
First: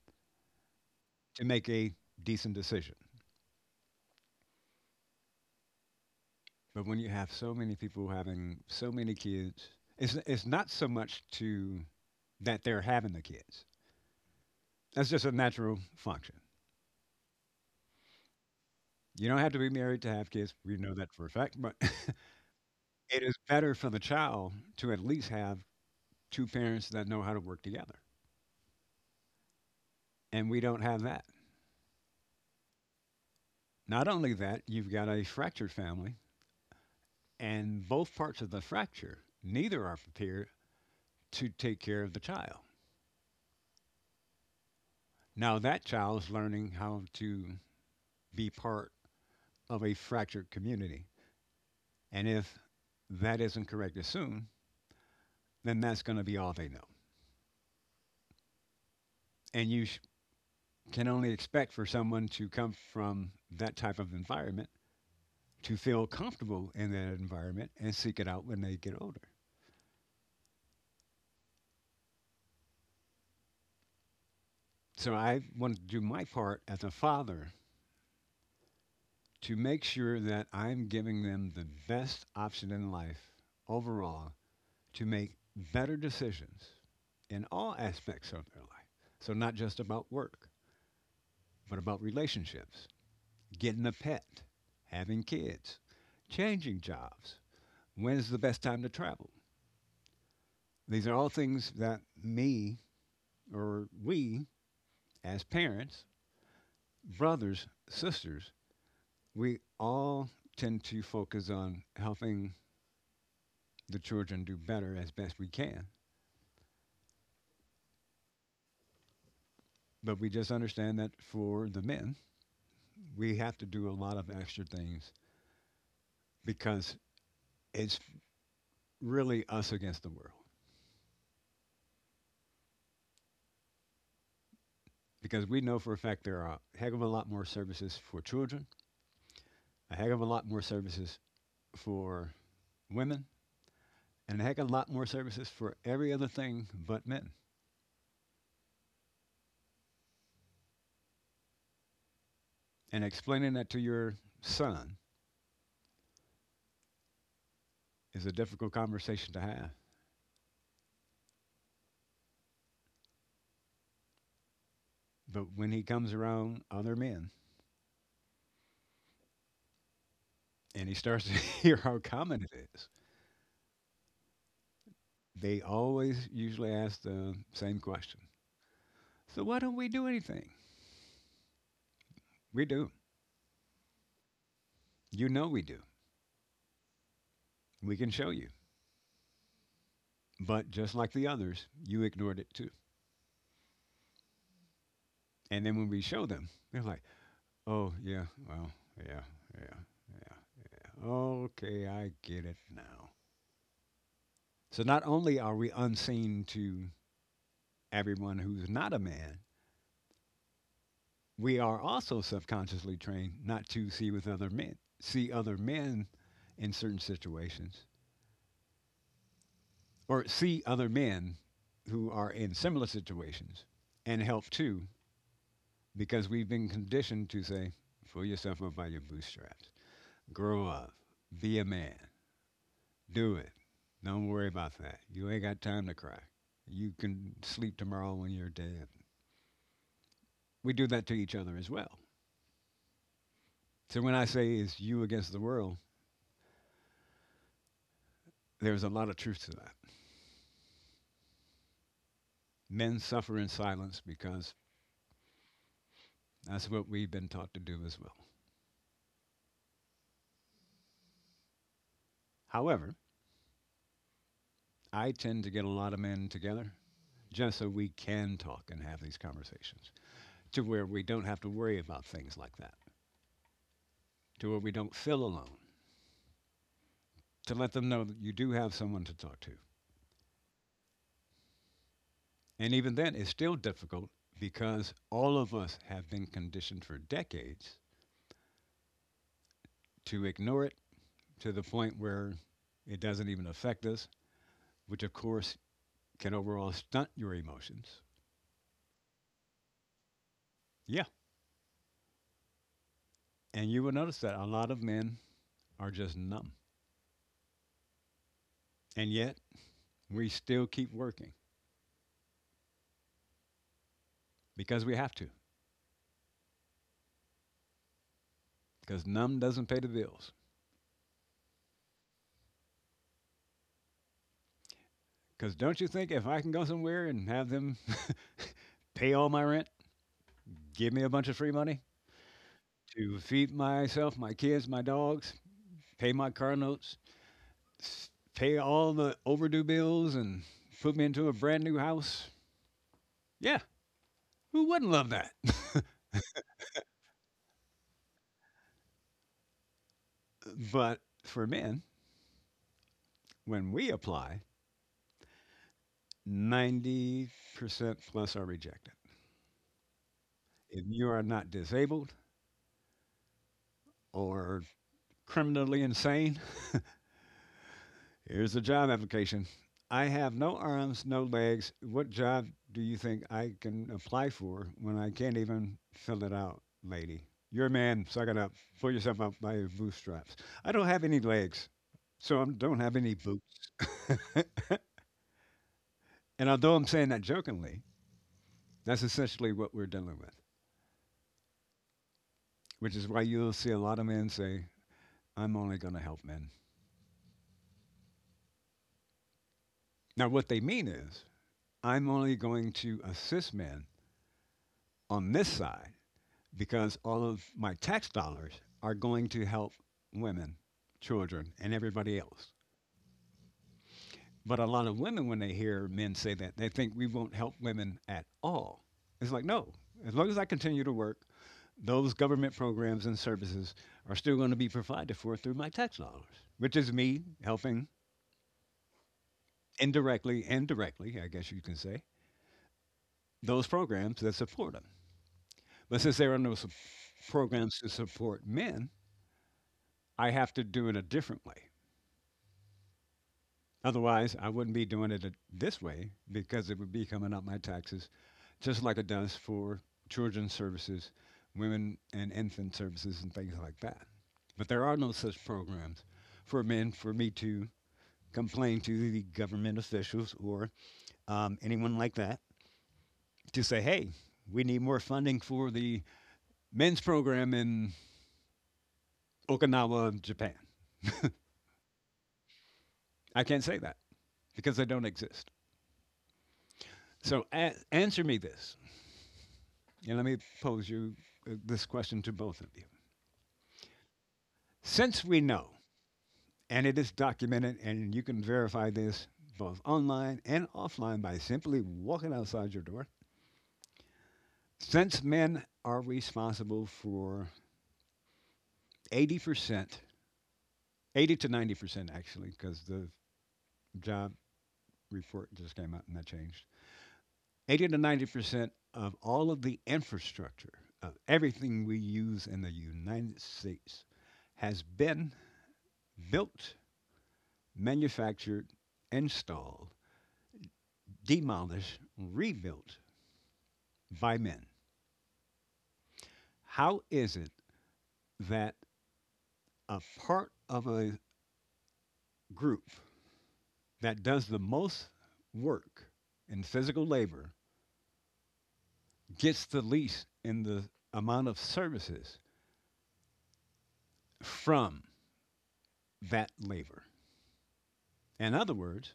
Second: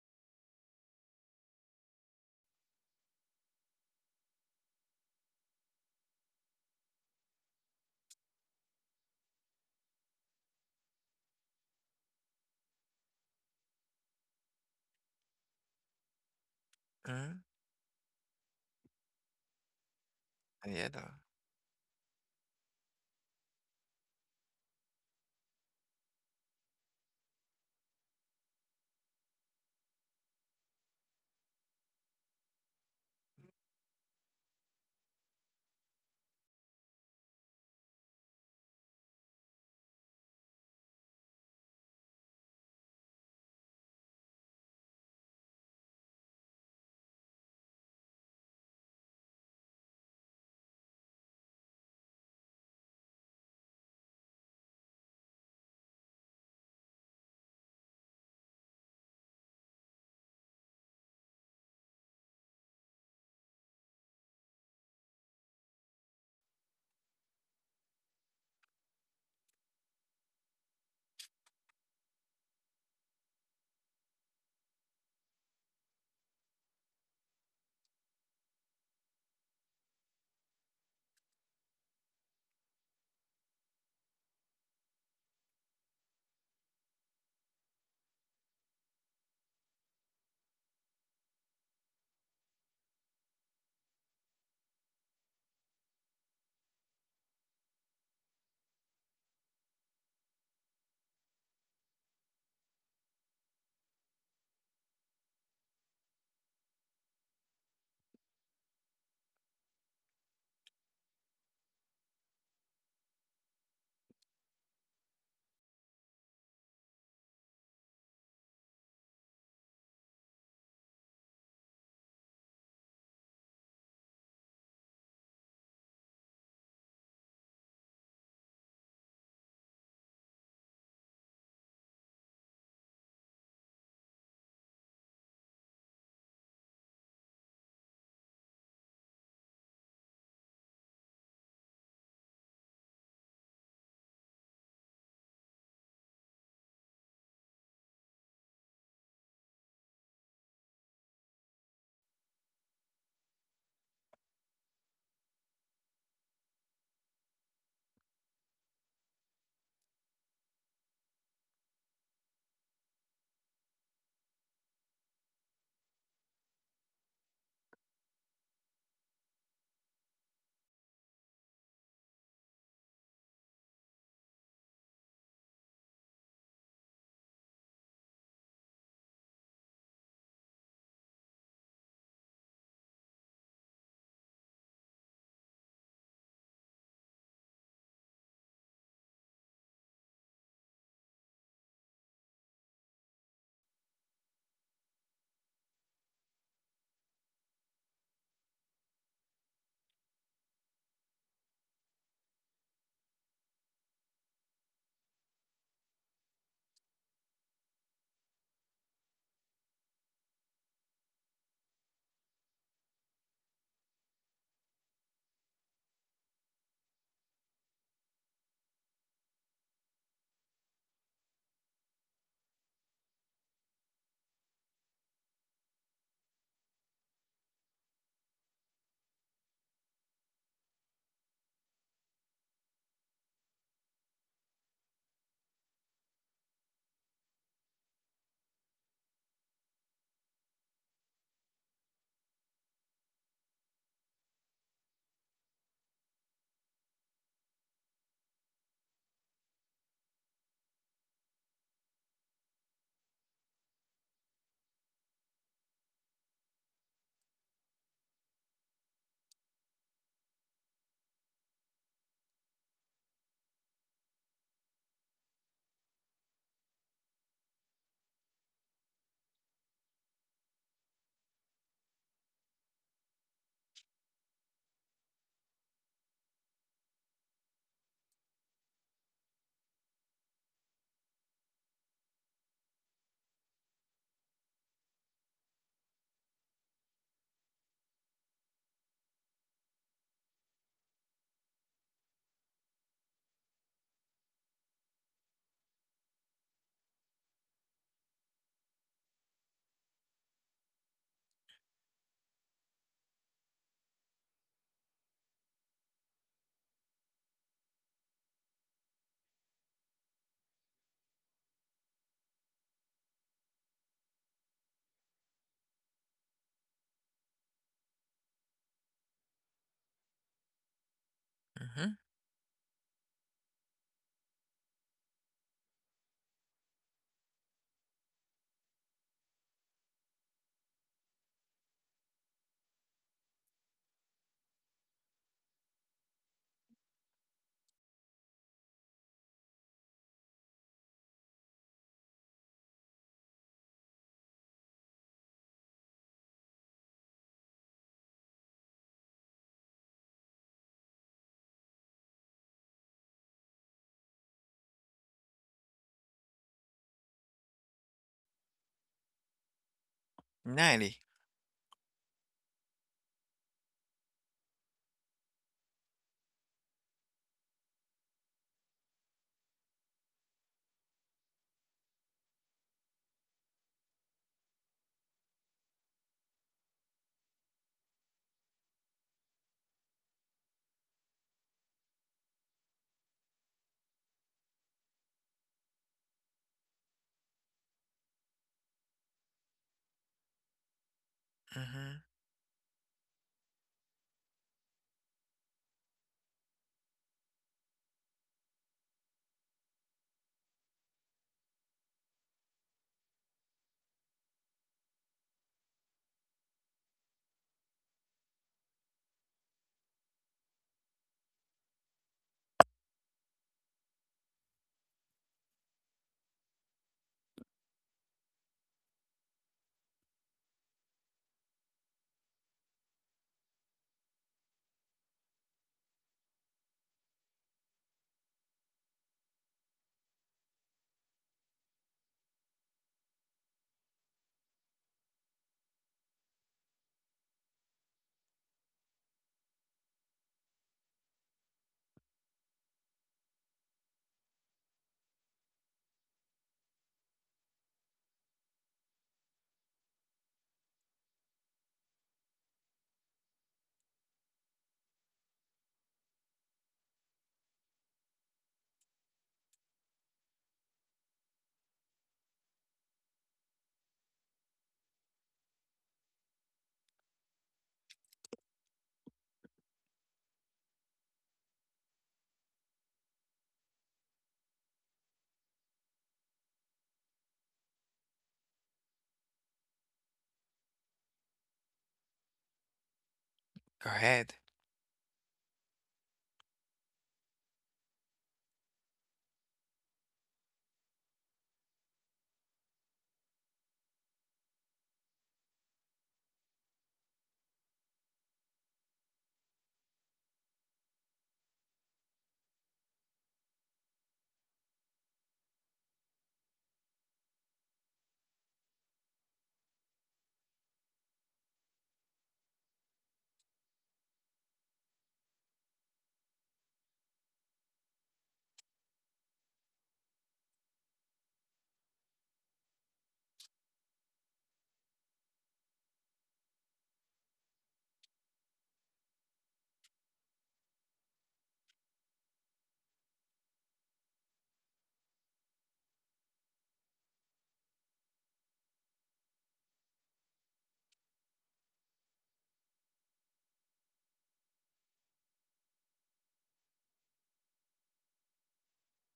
to make a decent decision. But when you have so many people having so many kids, it's not so much to that they're having the kids. That's just a natural function. Mm-hmm. You don't have to be married to have kids. We Yeah. know Though. that for a fact, but it is better for the child to at least have two parents that know how to work together. And we don't have that. Not only that, you've got a fractured family, and both parts of the fracture, neither are prepared to take care of the child. Now, that child is learning how to be part of a fractured community. And if that isn't corrected soon, then that's going to be all they know. And you can only expect for someone to come from that type of environment to feel comfortable in that environment and seek it out when they get older. So I want to do my part as a father to make sure that I'm giving them the best option in life overall to make better decisions in all aspects of their life. So not just about work, but about relationships, getting a pet, having kids, changing jobs, when's the best time to travel, these are all things that me or we, as parents, brothers, sisters, we all tend to focus on helping the children do better as best we can. But we just understand that for the men, we have to do a lot of extra things because it's really us against the world. Because we know for a fact there are a heck of a lot more services for children, a heck of a lot more services for women, and a heck of a lot more services for every other thing but men. And explaining that to your son is a difficult conversation to have. But when he comes around other men and he starts to hear how common it is, they always usually ask the same question. So why don't we do anything? We do. You know we do. We can show you. But just like the others, you ignored it too. And then when we show them, they're like, oh, yeah, well, yeah, yeah, yeah. Yeah. Okay, I get it now. So not only are we unseen to everyone who's not a man, we are also subconsciously trained not to see with other men, see other men in certain situations, or see other men who are in similar situations and help too, because we've been conditioned to say, pull yourself up by your bootstraps, grow up, be a man, do it. Don't worry about that. You ain't got time to cry. You can sleep tomorrow when you're dead. We do that to each other as well. So when I say it's you against the world, there's a lot of truth to that. Men suffer in silence because that's what we've been taught to do as well. However, I tend to get a lot of men together just so we can talk and have these conversations to where we don't have to worry about things like that, to where we don't feel alone, to let them know that you do have someone to talk to. And even then, it's still difficult because all of us have been conditioned for decades to ignore it to the point where it doesn't even affect us, which of course can overall stunt your emotions. Yeah. And you will notice that a lot of men are just numb. And yet we still keep working because we have to, because numb doesn't pay the bills. Mm-hmm. Because don't you think if I can go somewhere and have them pay all my rent, give me a bunch of free money to feed myself, my kids, my dogs, pay my car notes, s- pay all the overdue bills, and put me into a brand new house? Yeah, who wouldn't love that? But for men, when we apply, 90% plus are rejected. If 90. you are not disabled or criminally insane, here's a job application. I have no arms, no legs. What job do you think I can apply for when I can't even fill it out, lady? You're a man, suck it up. Pull yourself up by your bootstraps. I don't have any legs, so I don't have any boots. And although I'm saying that jokingly, that's essentially what we're dealing with, Mm-hmm. which is why you'll see a lot of men say, I'm only going to help men. Now, what they mean is I'm only going to assist men on this side because all of my tax dollars are going to help women, children, and everybody else. But a lot of women, when they hear men say that, they think we won't help women at all. It's like, no, as long as I continue to work, those government programs and services are still going to be provided for through my tax dollars, which is me helping indirectly and directly, I guess you can say, those programs that support them. But since there are no programs to support men, I have to do it a different way. Otherwise, I wouldn't be doing it this way because it would be coming up my taxes, just like it does for children's services, women and infant services, and things like that. But there are no such programs for men for me to complain to the government officials or anyone like that to say, hey, we need more funding for the men's program in Okinawa, Japan. I can't say that, because they don't exist. So answer me this, and let me pose you this question to both of you. Go ahead. Since we know, and it is documented, and you can verify this both online and offline by simply walking outside your door, since men are responsible for 80%, 80 to 90% actually, because the job report just came out and that changed, 80 to 90% of all of the infrastructure of everything we use in the United States has been built, manufactured, installed, demolished, rebuilt by men. How is it that a part of a group that does the most work in physical labor gets the least in the amount of services from that labor? In other words,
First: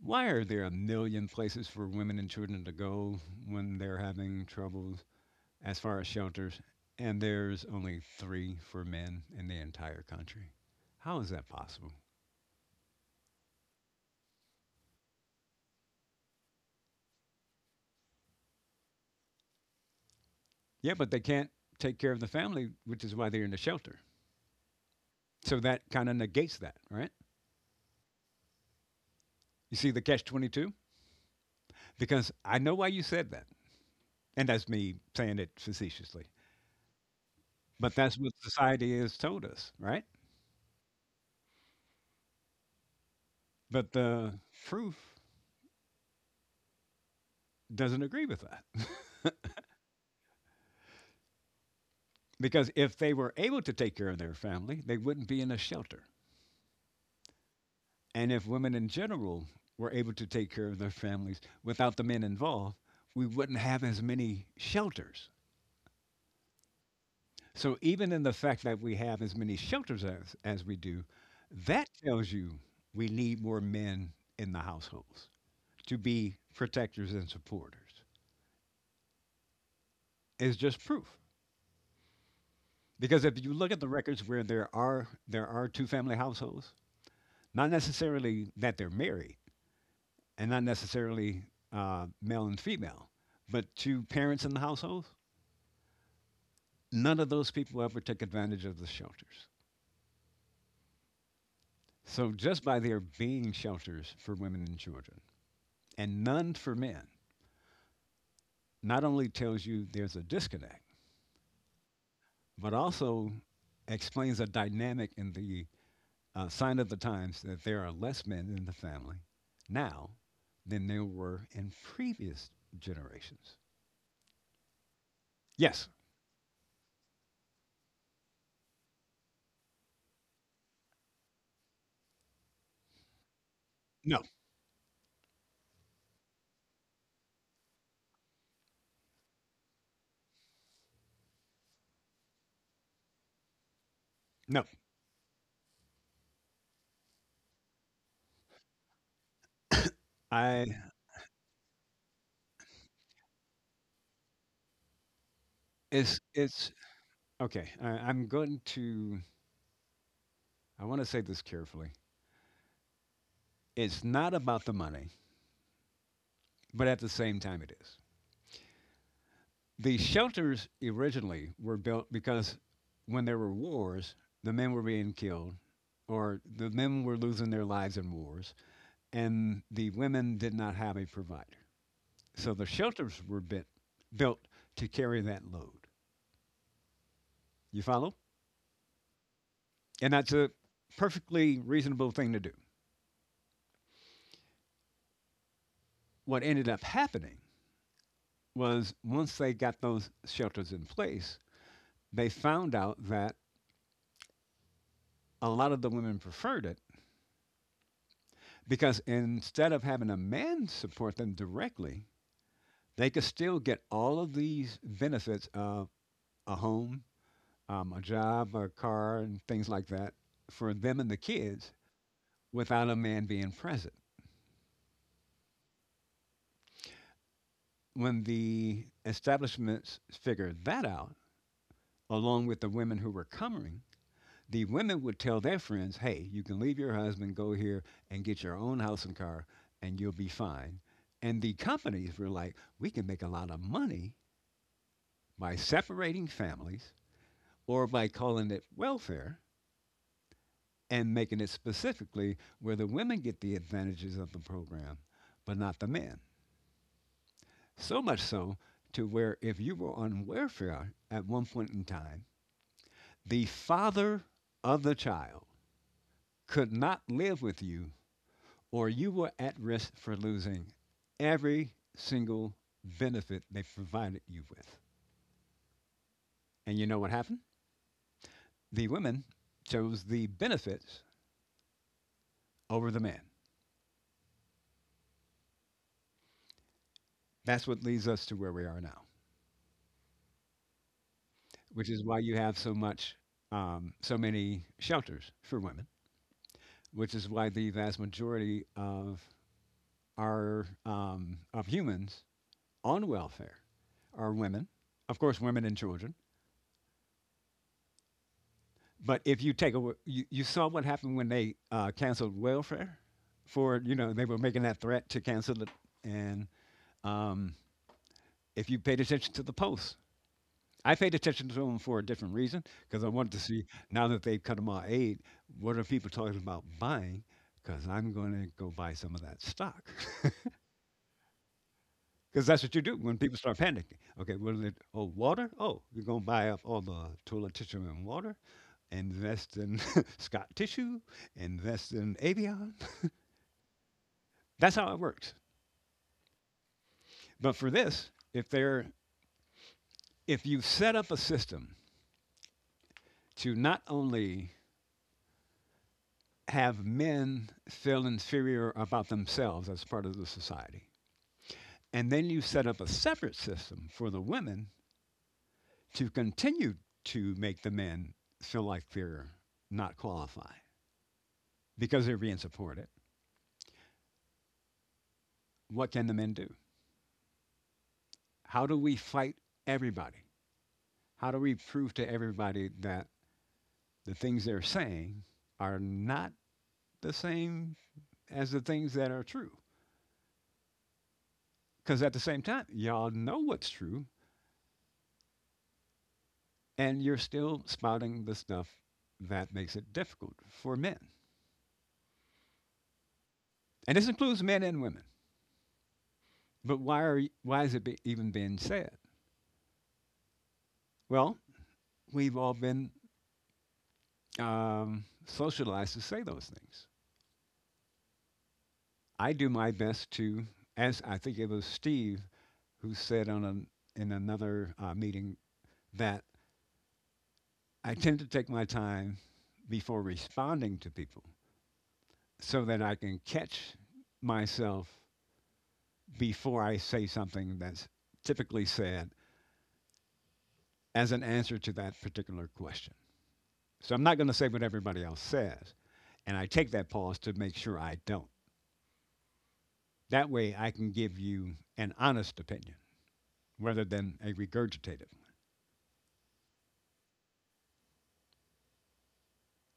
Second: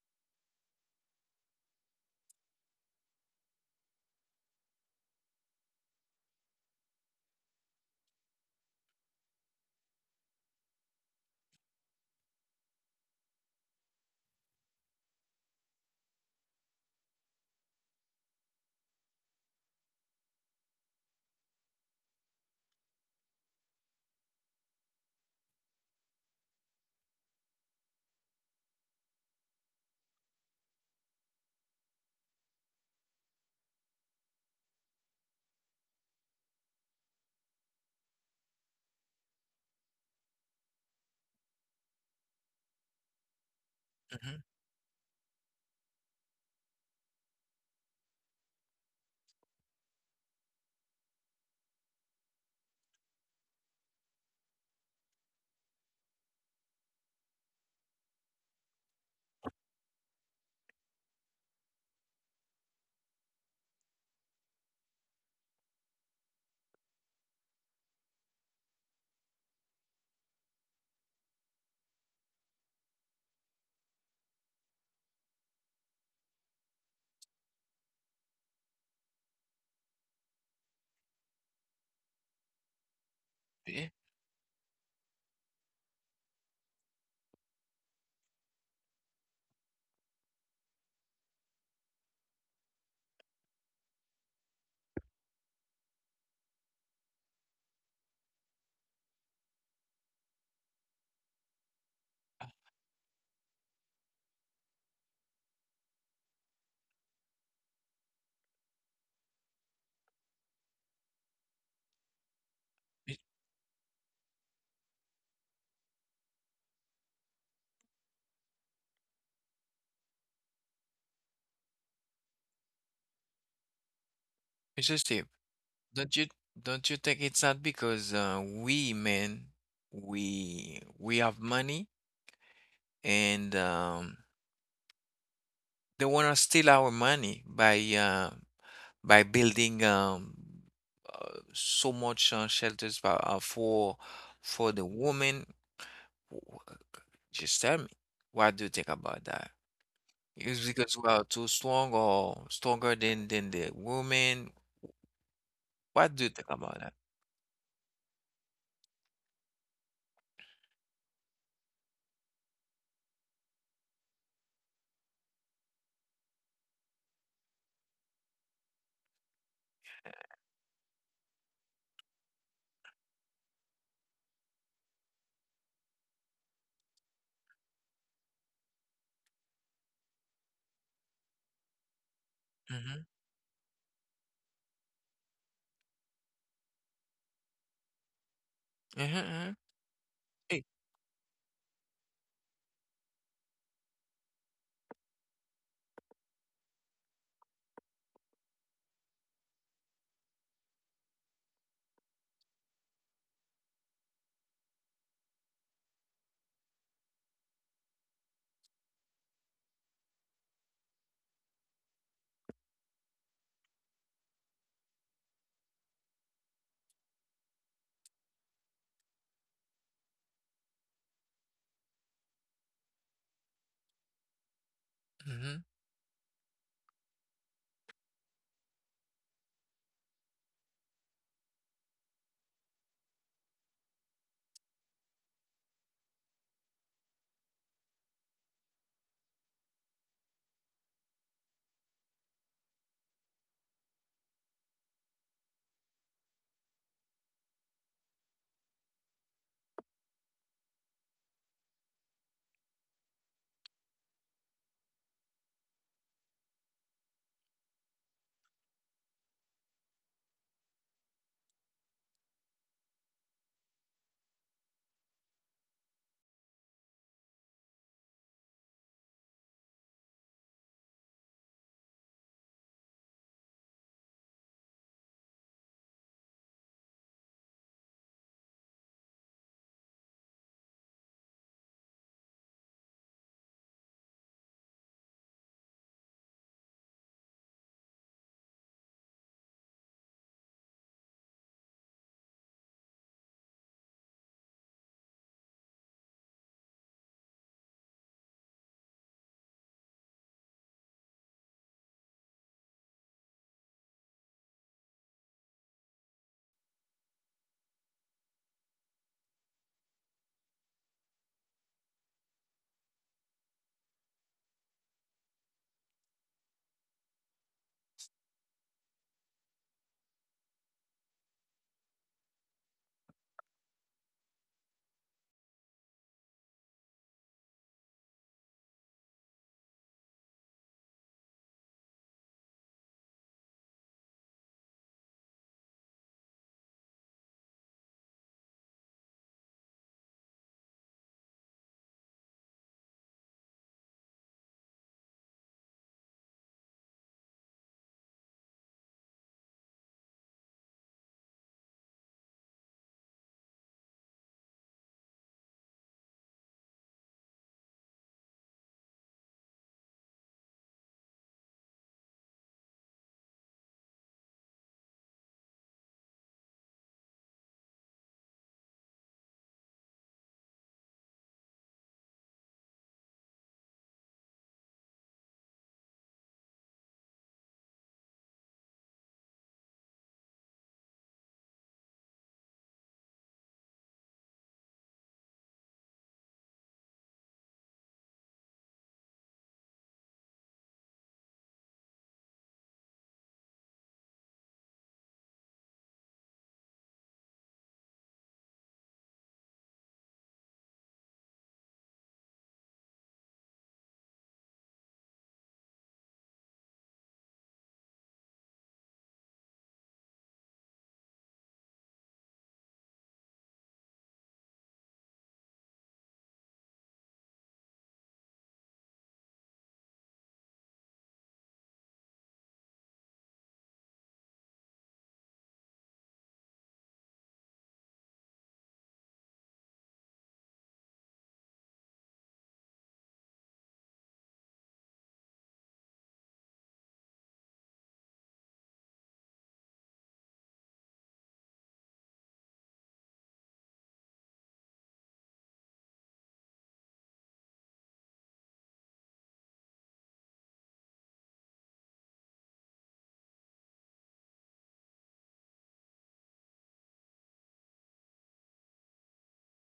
why are there a million places for women and children to go when they're having troubles as far as shelters, and there's only three for men in the entire country? How is that possible? Yeah, but they can't take care of the family, which is why they're in the shelter. So that kind of negates that, right? You see the catch 22? Because I know why you said that. And that's me saying it facetiously. But that's what society has told us, right? But Mm-hmm. the proof doesn't agree with that. Because if they were able to take care of their family, they wouldn't be in a shelter. And if women in general were able to take care of their families without the men involved, we wouldn't have as many shelters. So even in the fact that we have as many shelters as we do, that tells you we need more men in the households to be protectors and supporters. It's just proof. Because if you look at Yeah. the records where there are two family households, not necessarily that they're married, and not necessarily male and female, but two parents in the household, none of those people ever took advantage of the shelters. So just by there being shelters for women and children and none for men, not only tells you there's a disconnect, but It- also explains a dynamic in the sign of the times that there are less men in the family now than there were in previous generations. It's just tip. Yes. Don't you don't you think it's not because we men we have money and No. they want to steal our money by building so much shelters for, No. for the women. W- Just tell me, what do you think about that? Is I. because we are too strong or stronger than the women? What It's do you think it's about that? okay, I'm going to, I want to say this carefully. It's not about the money, but at the same time, it is. The shelters originally were built because when there were wars, the men were being killed, or the men were losing their lives in wars, and the women did not have a provider. So the Mm-hmm. shelters were built to carry that load. You follow? Mm-hmm. And that's a Hey. perfectly reasonable thing to do. What ended up happening was once they got those shelters in place, they found out that a lot of the women preferred it because instead of having a man support them directly, they could still get all of these benefits of a home, a job, a car, and things like that for them and the kids without a man being present. Mm-hmm. When the establishments figured that out, along with the women who were coming, the women would tell their friends, hey, you can leave your husband, go here and get your own house and car, and you'll be fine. And the companies were like, we can make a lot of money by separating families or by calling it welfare and making it specifically where the women get the advantages of the program, but not the men. So much so to where if you were on welfare at one point in time, the father of the child could not live with you or you were at risk for losing every single benefit they provided you with. And you know what happened? The women chose the benefits over the men. That's what leads us to where we are now, which is why you have so much, so many shelters for women, which is why the vast majority of our of humans on welfare are women. Of course, women and children. But if you take a, you saw what happened when they canceled welfare for, you know, they were making that threat to cancel it. And um, if you paid attention to the posts, I paid attention to them for a different reason because I wanted to see now that they've cut them off aid, what are people talking about buying? Because I'm going to go buy some of that stock. Because that's what you do when people start panicking. Okay, what is it? Oh, water? Oh, you're going to buy up all the toilet tissue and water, invest in Scott tissue, invest in Avion. That's how it works. But for this, if you set up a system to not only have men feel inferior about themselves as part of the society, and then you set up a separate system for the women to continue to make the men feel like they're not qualified because they're being supported, what can the men do? How do we fight everybody? How do we prove to everybody that the things they're saying are not the same as the things that are true? Because at the same time, y'all know what's true, and you're still spouting the stuff that makes it difficult for men. And this includes men and women. But why is it even being said? Well, we've all been socialized to say those things. I do my best to, as I think it was Steve who said in another meeting, that I tend to take my time before responding to people, so that I can catch myself before I say something that's typically said as an answer to that particular question. So I'm not going to say what everybody else says. And I take that pause to make sure I don't. That way I can give you an honest opinion rather than a regurgitated.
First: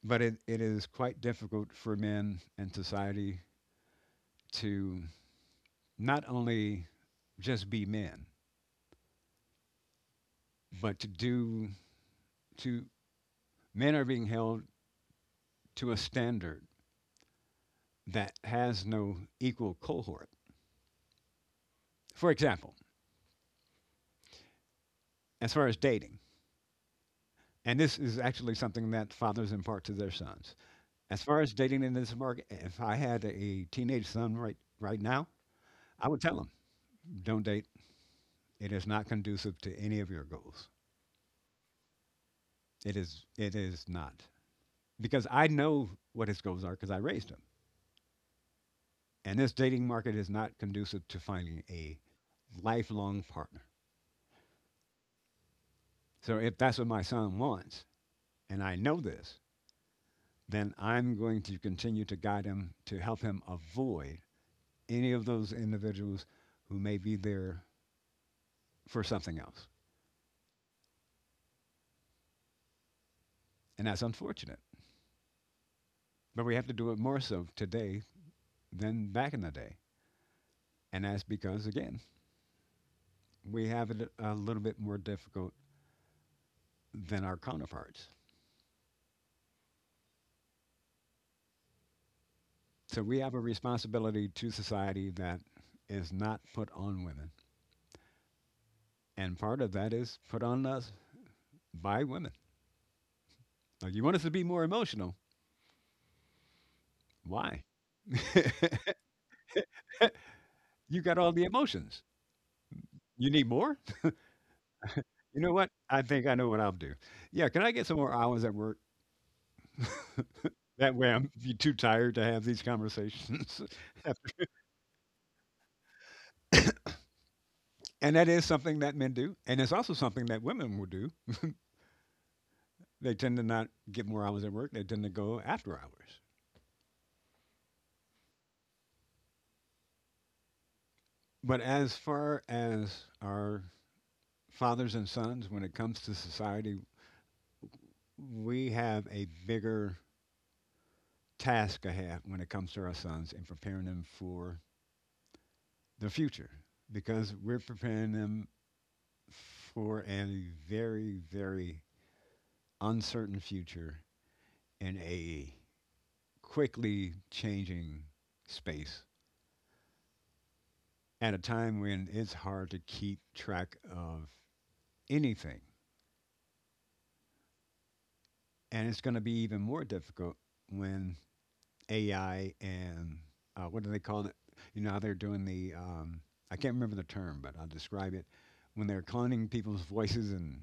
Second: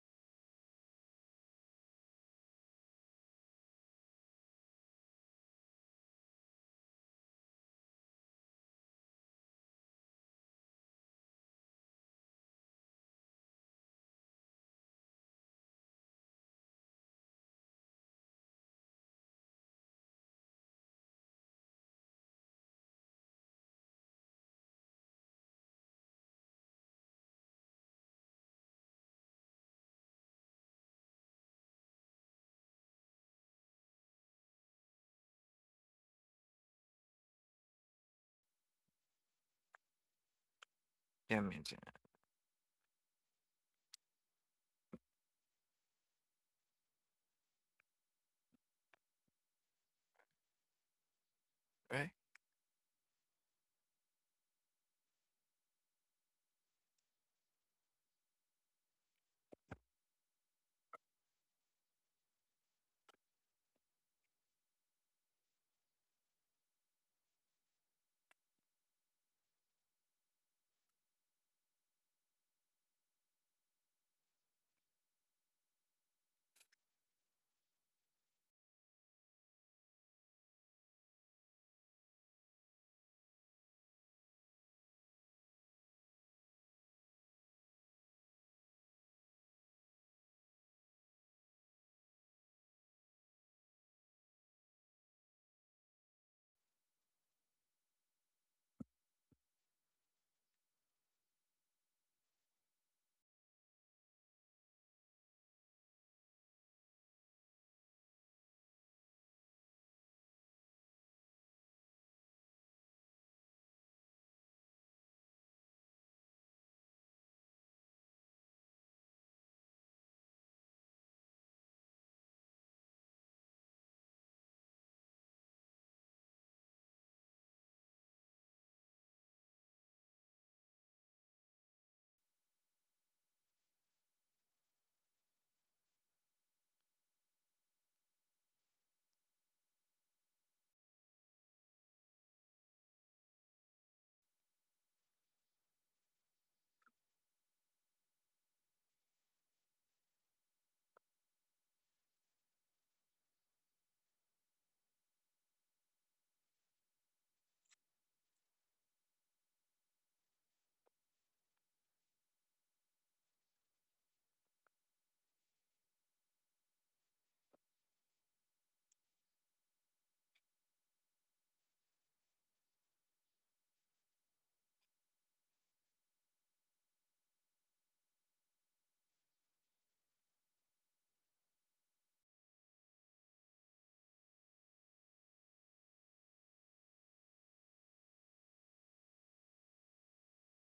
But it is quite difficult for men in society to not only just be men, but to, men are being held to a standard that has no equal cohort. For example, as far as dating, and this is actually something that fathers impart to their sons. As far as dating in this market, if I had a teenage son right now, I would tell him, "Don't date. It is not conducive to any of your goals. Yeah, me too, It is not." Because I know what his goals are because I raised him. And this dating market is not conducive to finding a right? lifelong partner. So if that's what my son wants, and I know this, then I'm going to continue to guide him to help him avoid any of those individuals who may be there for something else. And that's unfortunate. But we have to do it more so today than back in the day. And that's because, again, we have it a little bit more difficult than our counterparts. So we have a responsibility to society that is not put on women. And part of that is put on us by women. Now, you want us to be more emotional? Why? You got all the emotions. You need more? You know what? I think I know what I'll do. Yeah, can I get some more hours at work? That way I'm be too tired to have these conversations. And that is something that men do. And it's also something that women will do. They tend to not get more hours at work, they tend to go after hours. But as far as our fathers and sons, when it comes to society, we have a bigger task ahead when it comes to our sons and preparing them for the future, because we're preparing them for a very, very uncertain future in AE, quickly changing space, at a time when it's hard to keep track of anything. And it's going to be even more difficult when AI and what do they call it? You know, how they're doing the, I can't remember the term, but I'll describe it: when they're cloning people's voices and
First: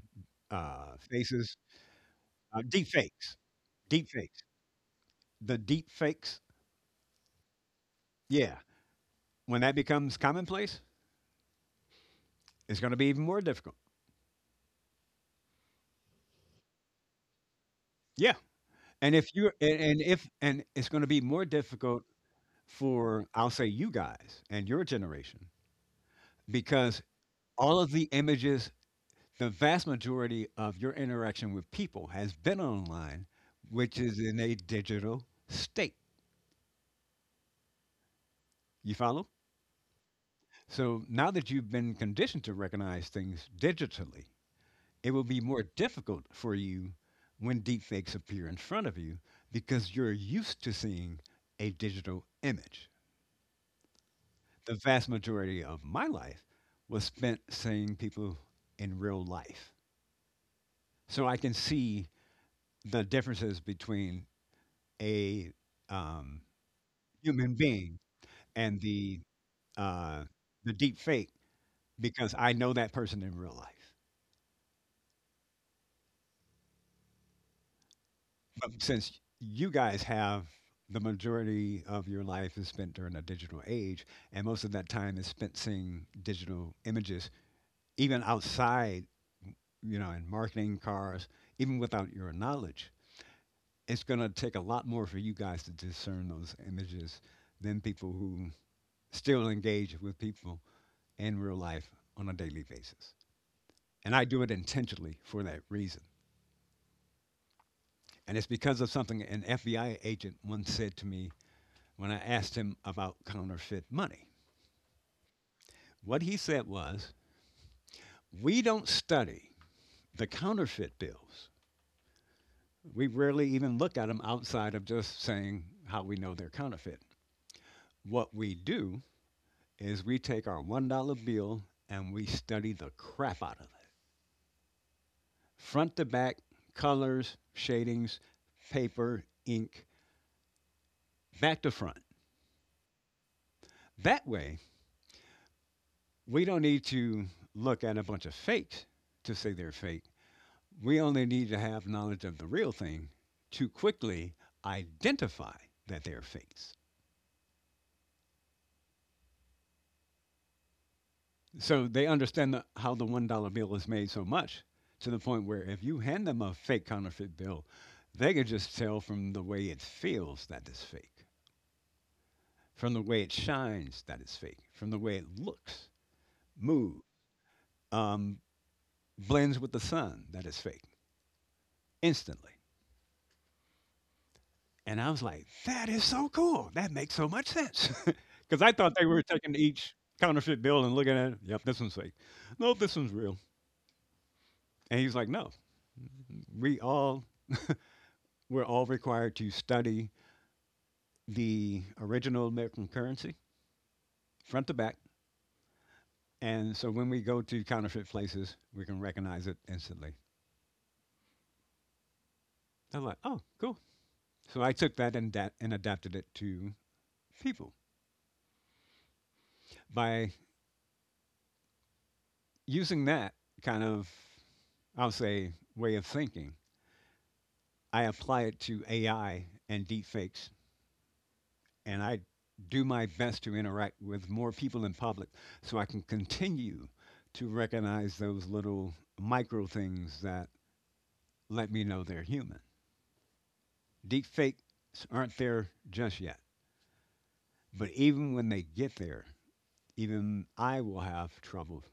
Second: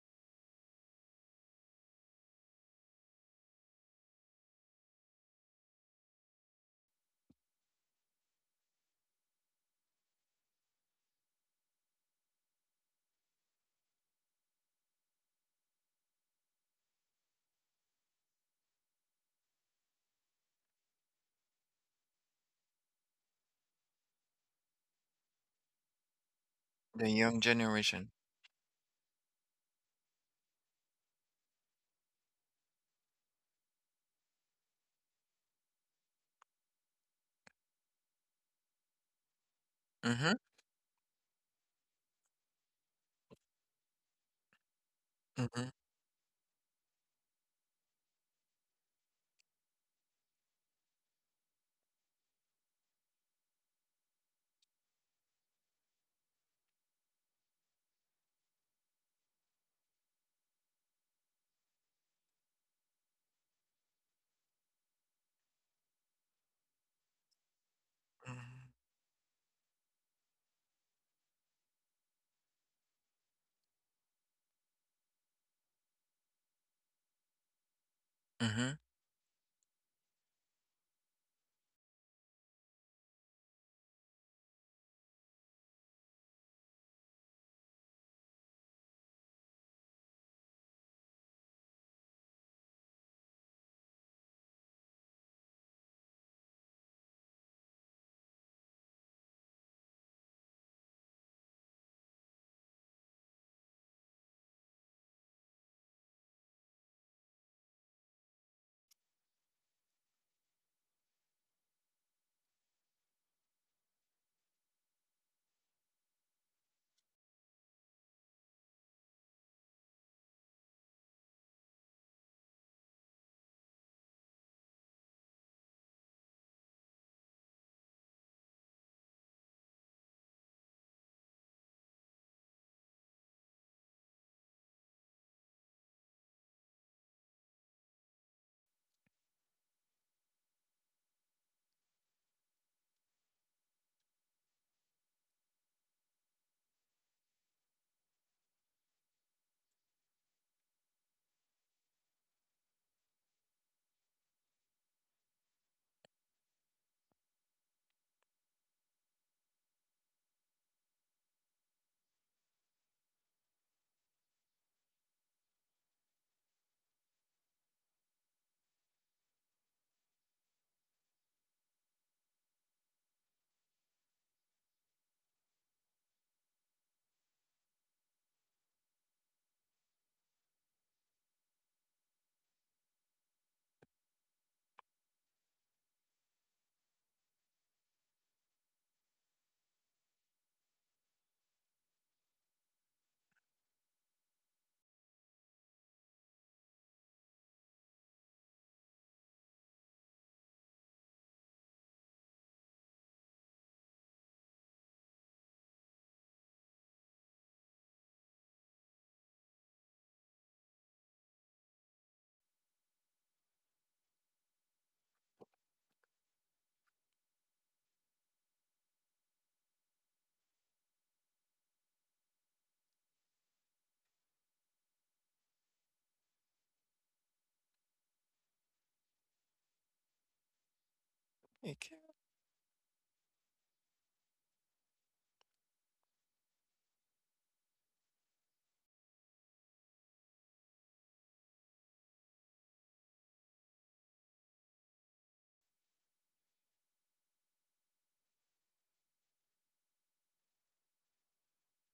faces, deep fakes, the deep fakes. Yeah, when that becomes commonplace, it's going to be even more difficult. Yeah. And if you and if and it's going to be more difficult for, I'll say, you guys and your generation, because The young all of the generation. images, the vast majority of your interaction with people has been online, which is in a digital state. You follow? Mm-hmm. So now that you've been conditioned to recognize things digitally, it will be more Mm-hmm. difficult for you when deepfakes appear in front of you because you're used to seeing a digital image. The vast majority of my life was spent seeing people in real life. So I can see the differences between a um, human being and uh, the deep fake, because I know that person in real life. Mm-hmm. Since you guys have the majority of your life is spent during a digital age, and most of that time is spent seeing digital images, even outside, you know, in marketing cars, even without your knowledge, it's going to take a lot more for you guys to discern those images than people who still engage with people in real life on a daily basis. And I do it intentionally for that reason. And it's because of something an FBI agent once said to me when I asked him about counterfeit money. What he said was, we don't study the counterfeit bills. We rarely even look at them outside of just saying how we know they're counterfeit. What we do is we take our $1 bill and we study the crap out of it, front to back, colors, shadings, paper, ink, back to front. That way, we don't need to look at a bunch of fakes to say they're fake. We only need to have knowledge of the real thing to quickly identify that they're fakes. So they understand the, how the $1 bill is made so much to the point where if you hand them a fake counterfeit bill, they could just tell from the way it feels that it's fake, from the way it shines that it's fake, from the way it looks, moves, um, blends with the sun that it's fake, instantly. And I was like, "That is so cool. That makes so much sense!" Because I thought they were taking each counterfeit bill and looking at it. Yep, this one's fake. Nope, this one's real. And he's like, "No, we all we're all required to study the original American currency front to back, and so when we go to counterfeit places, we can recognize it instantly." I'm like, "Oh, cool." So I took that and adapted it to people by using that kind of, I'll say, way of thinking. I apply it to AI and deepfakes, Okay. and I do my best to interact with more people in public so I can continue to recognize those little micro things that let me know they're human. Deepfakes aren't there just yet, but even when they get there, even I will have trouble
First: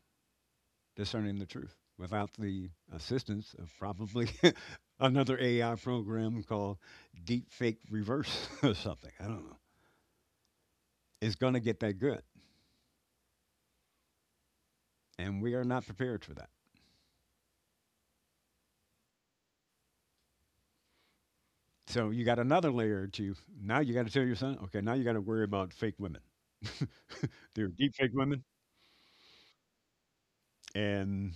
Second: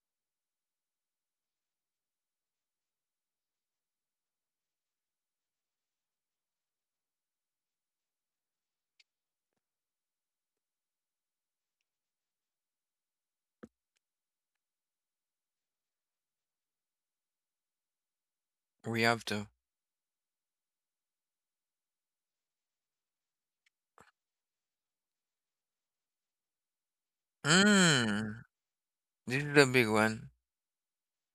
discerning the truth without the assistance of probably another AI program called Deepfake Reverse or something. I don't know. It's going to get that good. And we are not prepared for that. We have to. So you got another layer to now. You got to tell your son, okay, now you got to worry about fake women. They're deep fake Mm. women, This is the big one. and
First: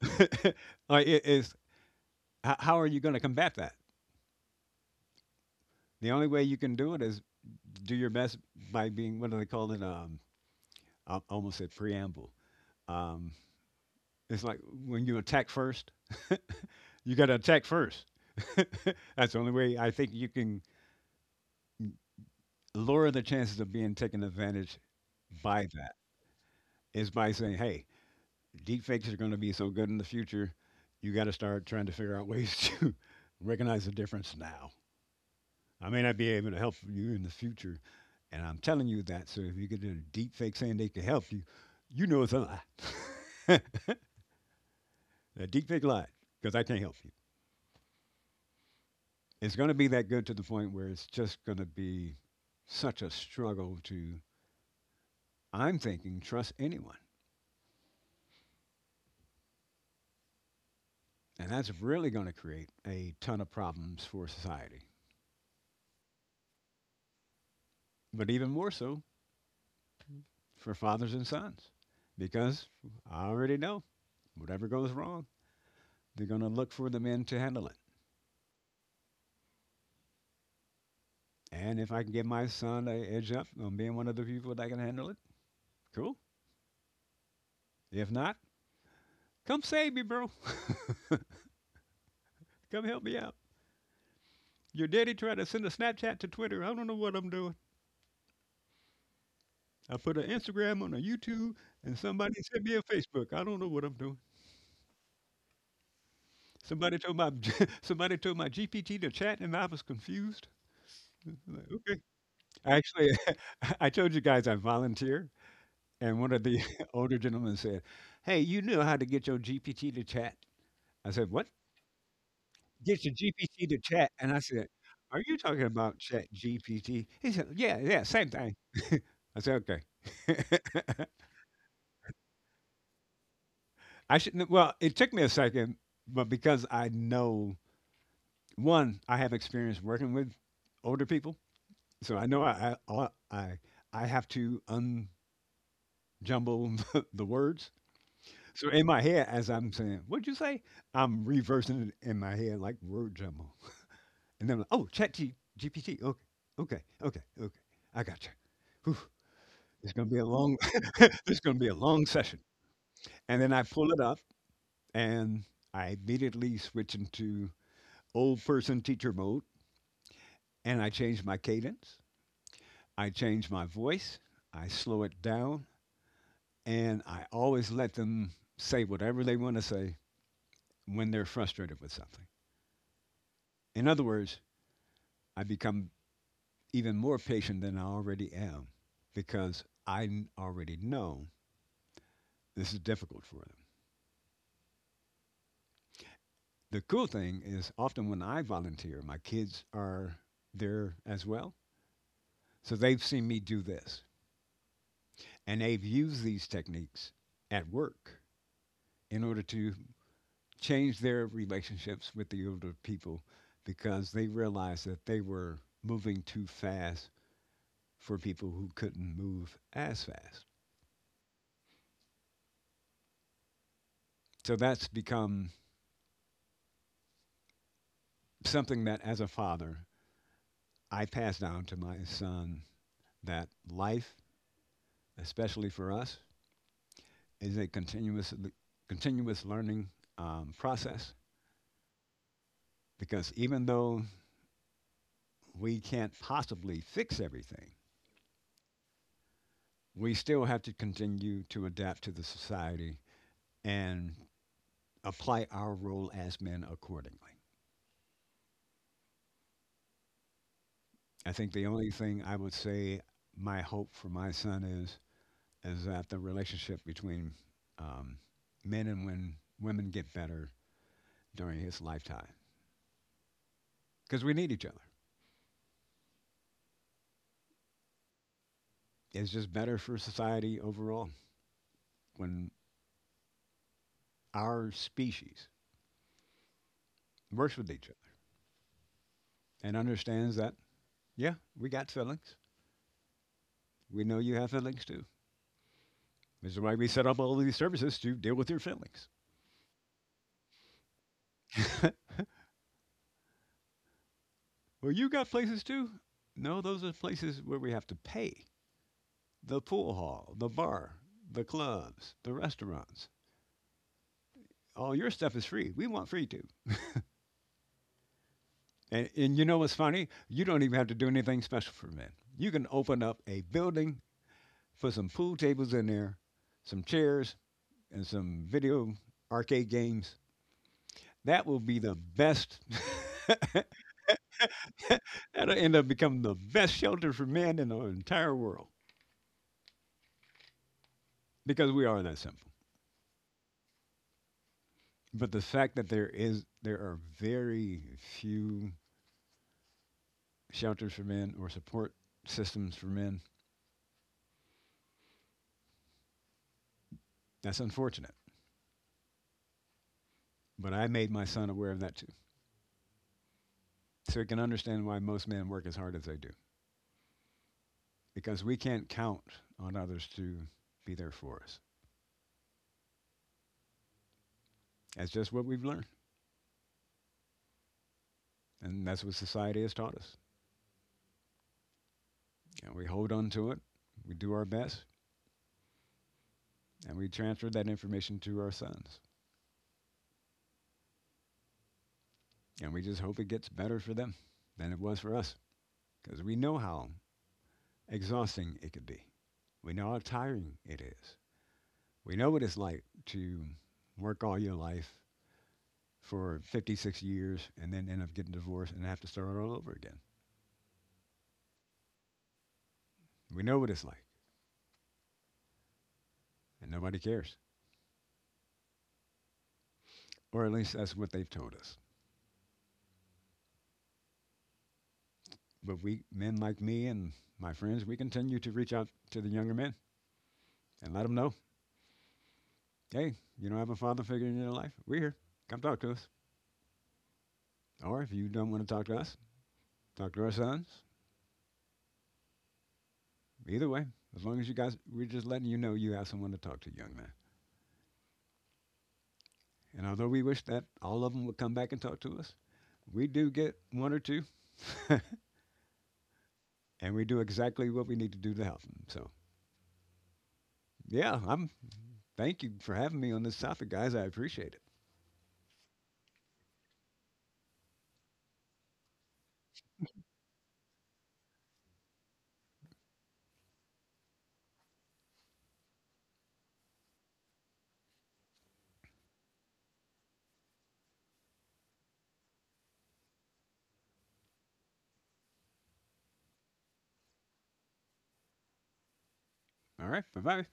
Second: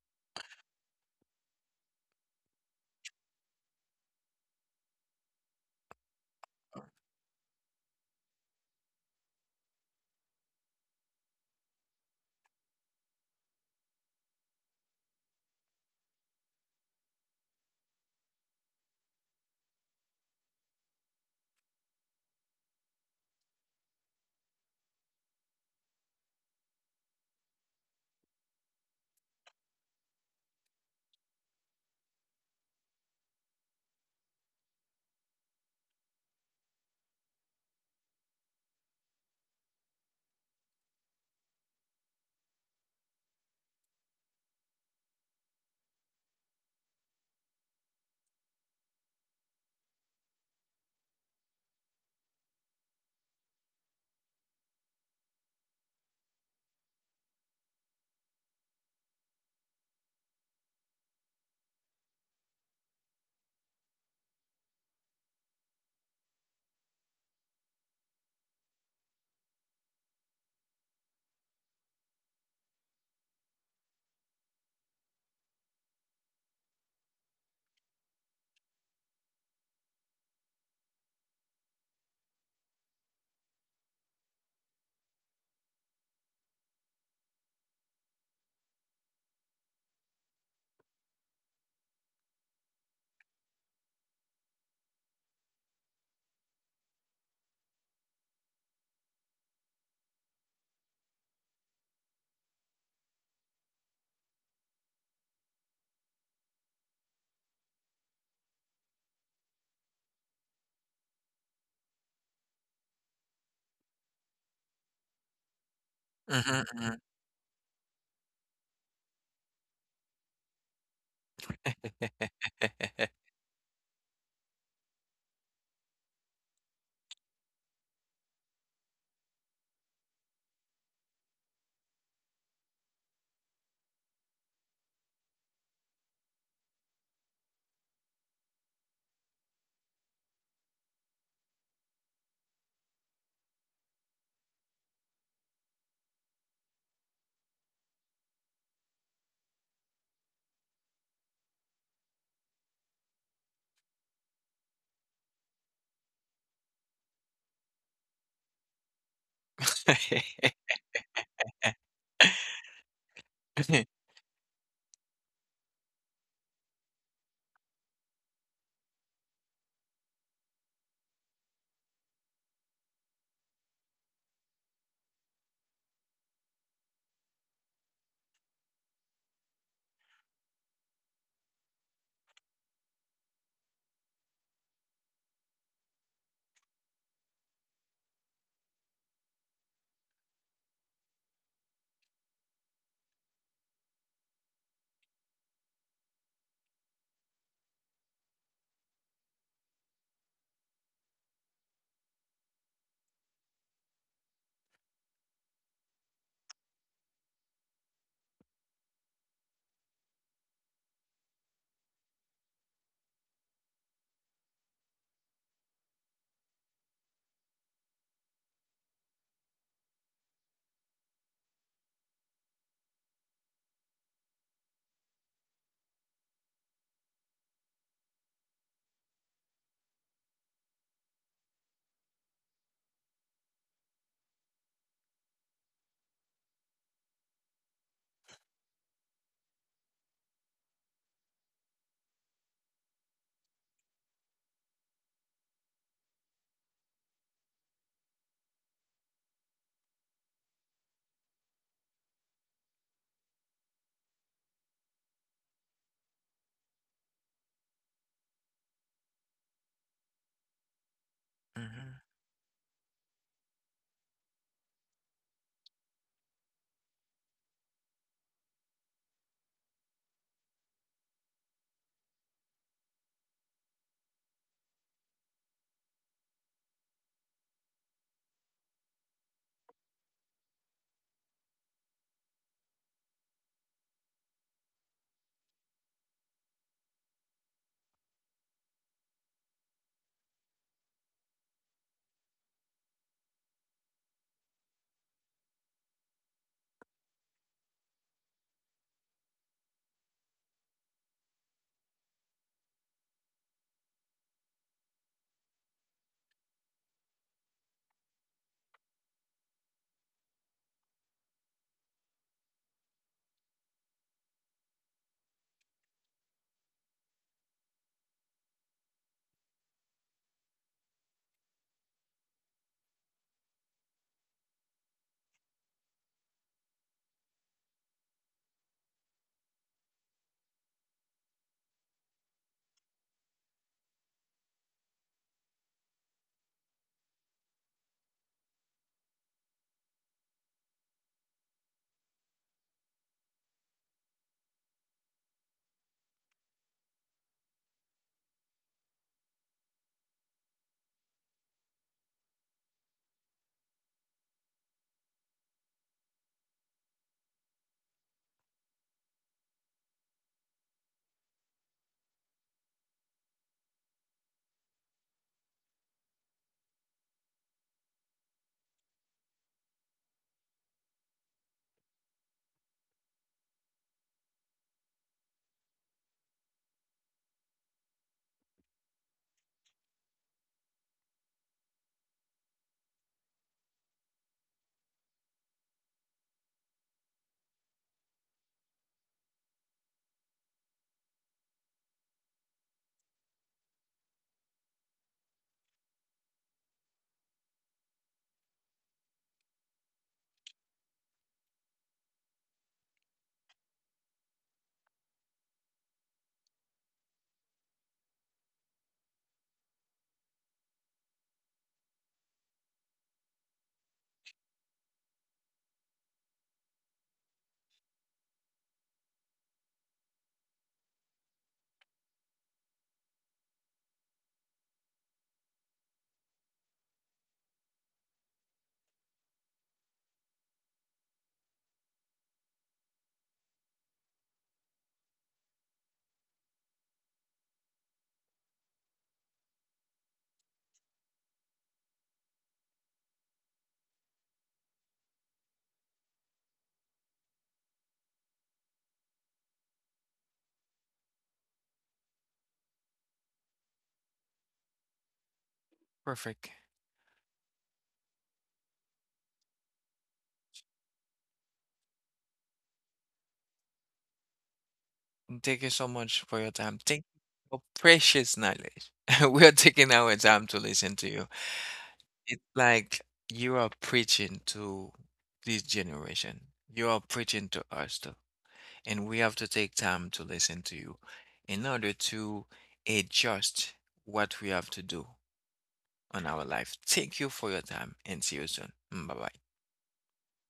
like it is. How are you going to combat that? The only way you can do it is do your best by being, what do they call it? I almost said preamble. Um, it's like when you attack first, you got to attack first. That's the only way I think you can lower the chances of being taken advantage by that, is by saying, "Hey, deep fakes are going to be so good in the future. You got to start trying to figure out ways to recognize the difference now. I may not be able to help you in the future, and I'm telling you that. So if you get a deep fake saying they can help you, you know it's a lie. A deep fake lie, because I can't help you. It's going to be that good to the point where it's just going to be such a struggle to, I'm thinking, trust anyone. And that's really going to create a ton of problems for society. But even more so, for fathers and sons, because I already know whatever goes wrong, they're going to look for the men to handle it. And if I can give my son a edge up on being one of the people that can handle it, cool. If not, come save me, bro. Come help me out. Your daddy tried to send a Snapchat to Twitter. I don't know what I'm doing. I put an Instagram on a YouTube, and somebody sent me a Facebook. I don't know what I'm doing. Somebody told my Somebody told my GPT to chat, and I was confused. Like, okay, actually, I told you guys I volunteer. And one of the Mm-hmm. older gentlemen said, hey, you knew how to get your GPT to chat? I said, what? Mm-hmm. Get your GPT to chat? And I said, are you talking about chat GPT? He said, yeah, yeah, same thing. I said, okay. I shouldn't, well, it took me a second, but because I know, one, I have experience working with older people. So I know I have to unjumble the words. So in my head, as I'm saying, "What'd you say?" I'm reversing it in my head like word jumble, and then I'm like, "Oh, GPT. Okay, okay. I got you. Whew, it's gonna be a long. this gonna be a long session." And then I pull it up, and I immediately switch into old person teacher mode, and I change my cadence. I change my voice. I slow it down, and I always let them say whatever they want to say when they're frustrated with something. In other words, I become even more patient than I already am because already know this is difficult for them. The cool thing is often when I volunteer, my kids are there as well. So they've seen me do this, and they've used these techniques at work in order to change their relationships with the older people because they realized that they were moving too fast for people who couldn't move as fast. So that's become something that, as a father, I pass down to my son, that life, especially for us, is a continuous learning process, because even though we can't possibly fix everything, we still have to continue to adapt to the society and apply our role as men accordingly. I think the only Hmm. thing I would say, my hope for my son is that the relationship between um, men and when women get better during his lifetime, because we need each other. It's just better for society overall when our species works with each other and understands that, yeah, we got feelings. We know you have feelings too. This is why we set up all these services to deal with your feelings. Well, you got places too. No, those are places where we have to pay: the pool hall, the bar, the clubs, the restaurants. All your stuff is free. We want free too. And you know what's funny? You don't even have to do anything special for men. You can open up a building, put some pool tables in there, some chairs, and some video arcade games. That will be the best. That'll end up becoming the best shelter for men in the entire world because we are that simple. But the fact that there are very few shelters for men or support systems for men, that's unfortunate. But I made my son aware of that too, so you can understand why most men work as hard as they do, because we can't count on others to be there for us. That's just what we've learned, and that's what society has taught us. And we hold on to it, we do our best, and we transfer that information to our sons. And we just hope it gets better for them than it was for us, because we know how exhausting it could be. We know how tiring it is. We know what it's like to work all your life for 56 years and then end up getting divorced and have to start all over again. We know what it's like, and nobody cares. Or at least that's what they've told us. But we, men like me and my friends, we continue to reach out to the younger men and let them know, hey, you don't have a father figure in your life? We're here. Come talk to us. Or if you don't want to talk to us, talk to our sons. Either way, as long as you guys, we're just letting you know you have someone to talk to, young man. And although we wish that all of them would come back and talk to us, we do get one or two, Perfect. and we do exactly what we need to do to help them. So, yeah, I'm thank you for having me on this topic, guys. I appreciate it. Thank you so much for your time. Thank you for precious knowledge. We are taking our time to listen to you. It's like you are preaching to this generation. You are preaching to us too, and we have to take time to listen to you in order to adjust what we have to do on our life. Thank you for your time and see you soon. Bye bye. All right. Bye bye.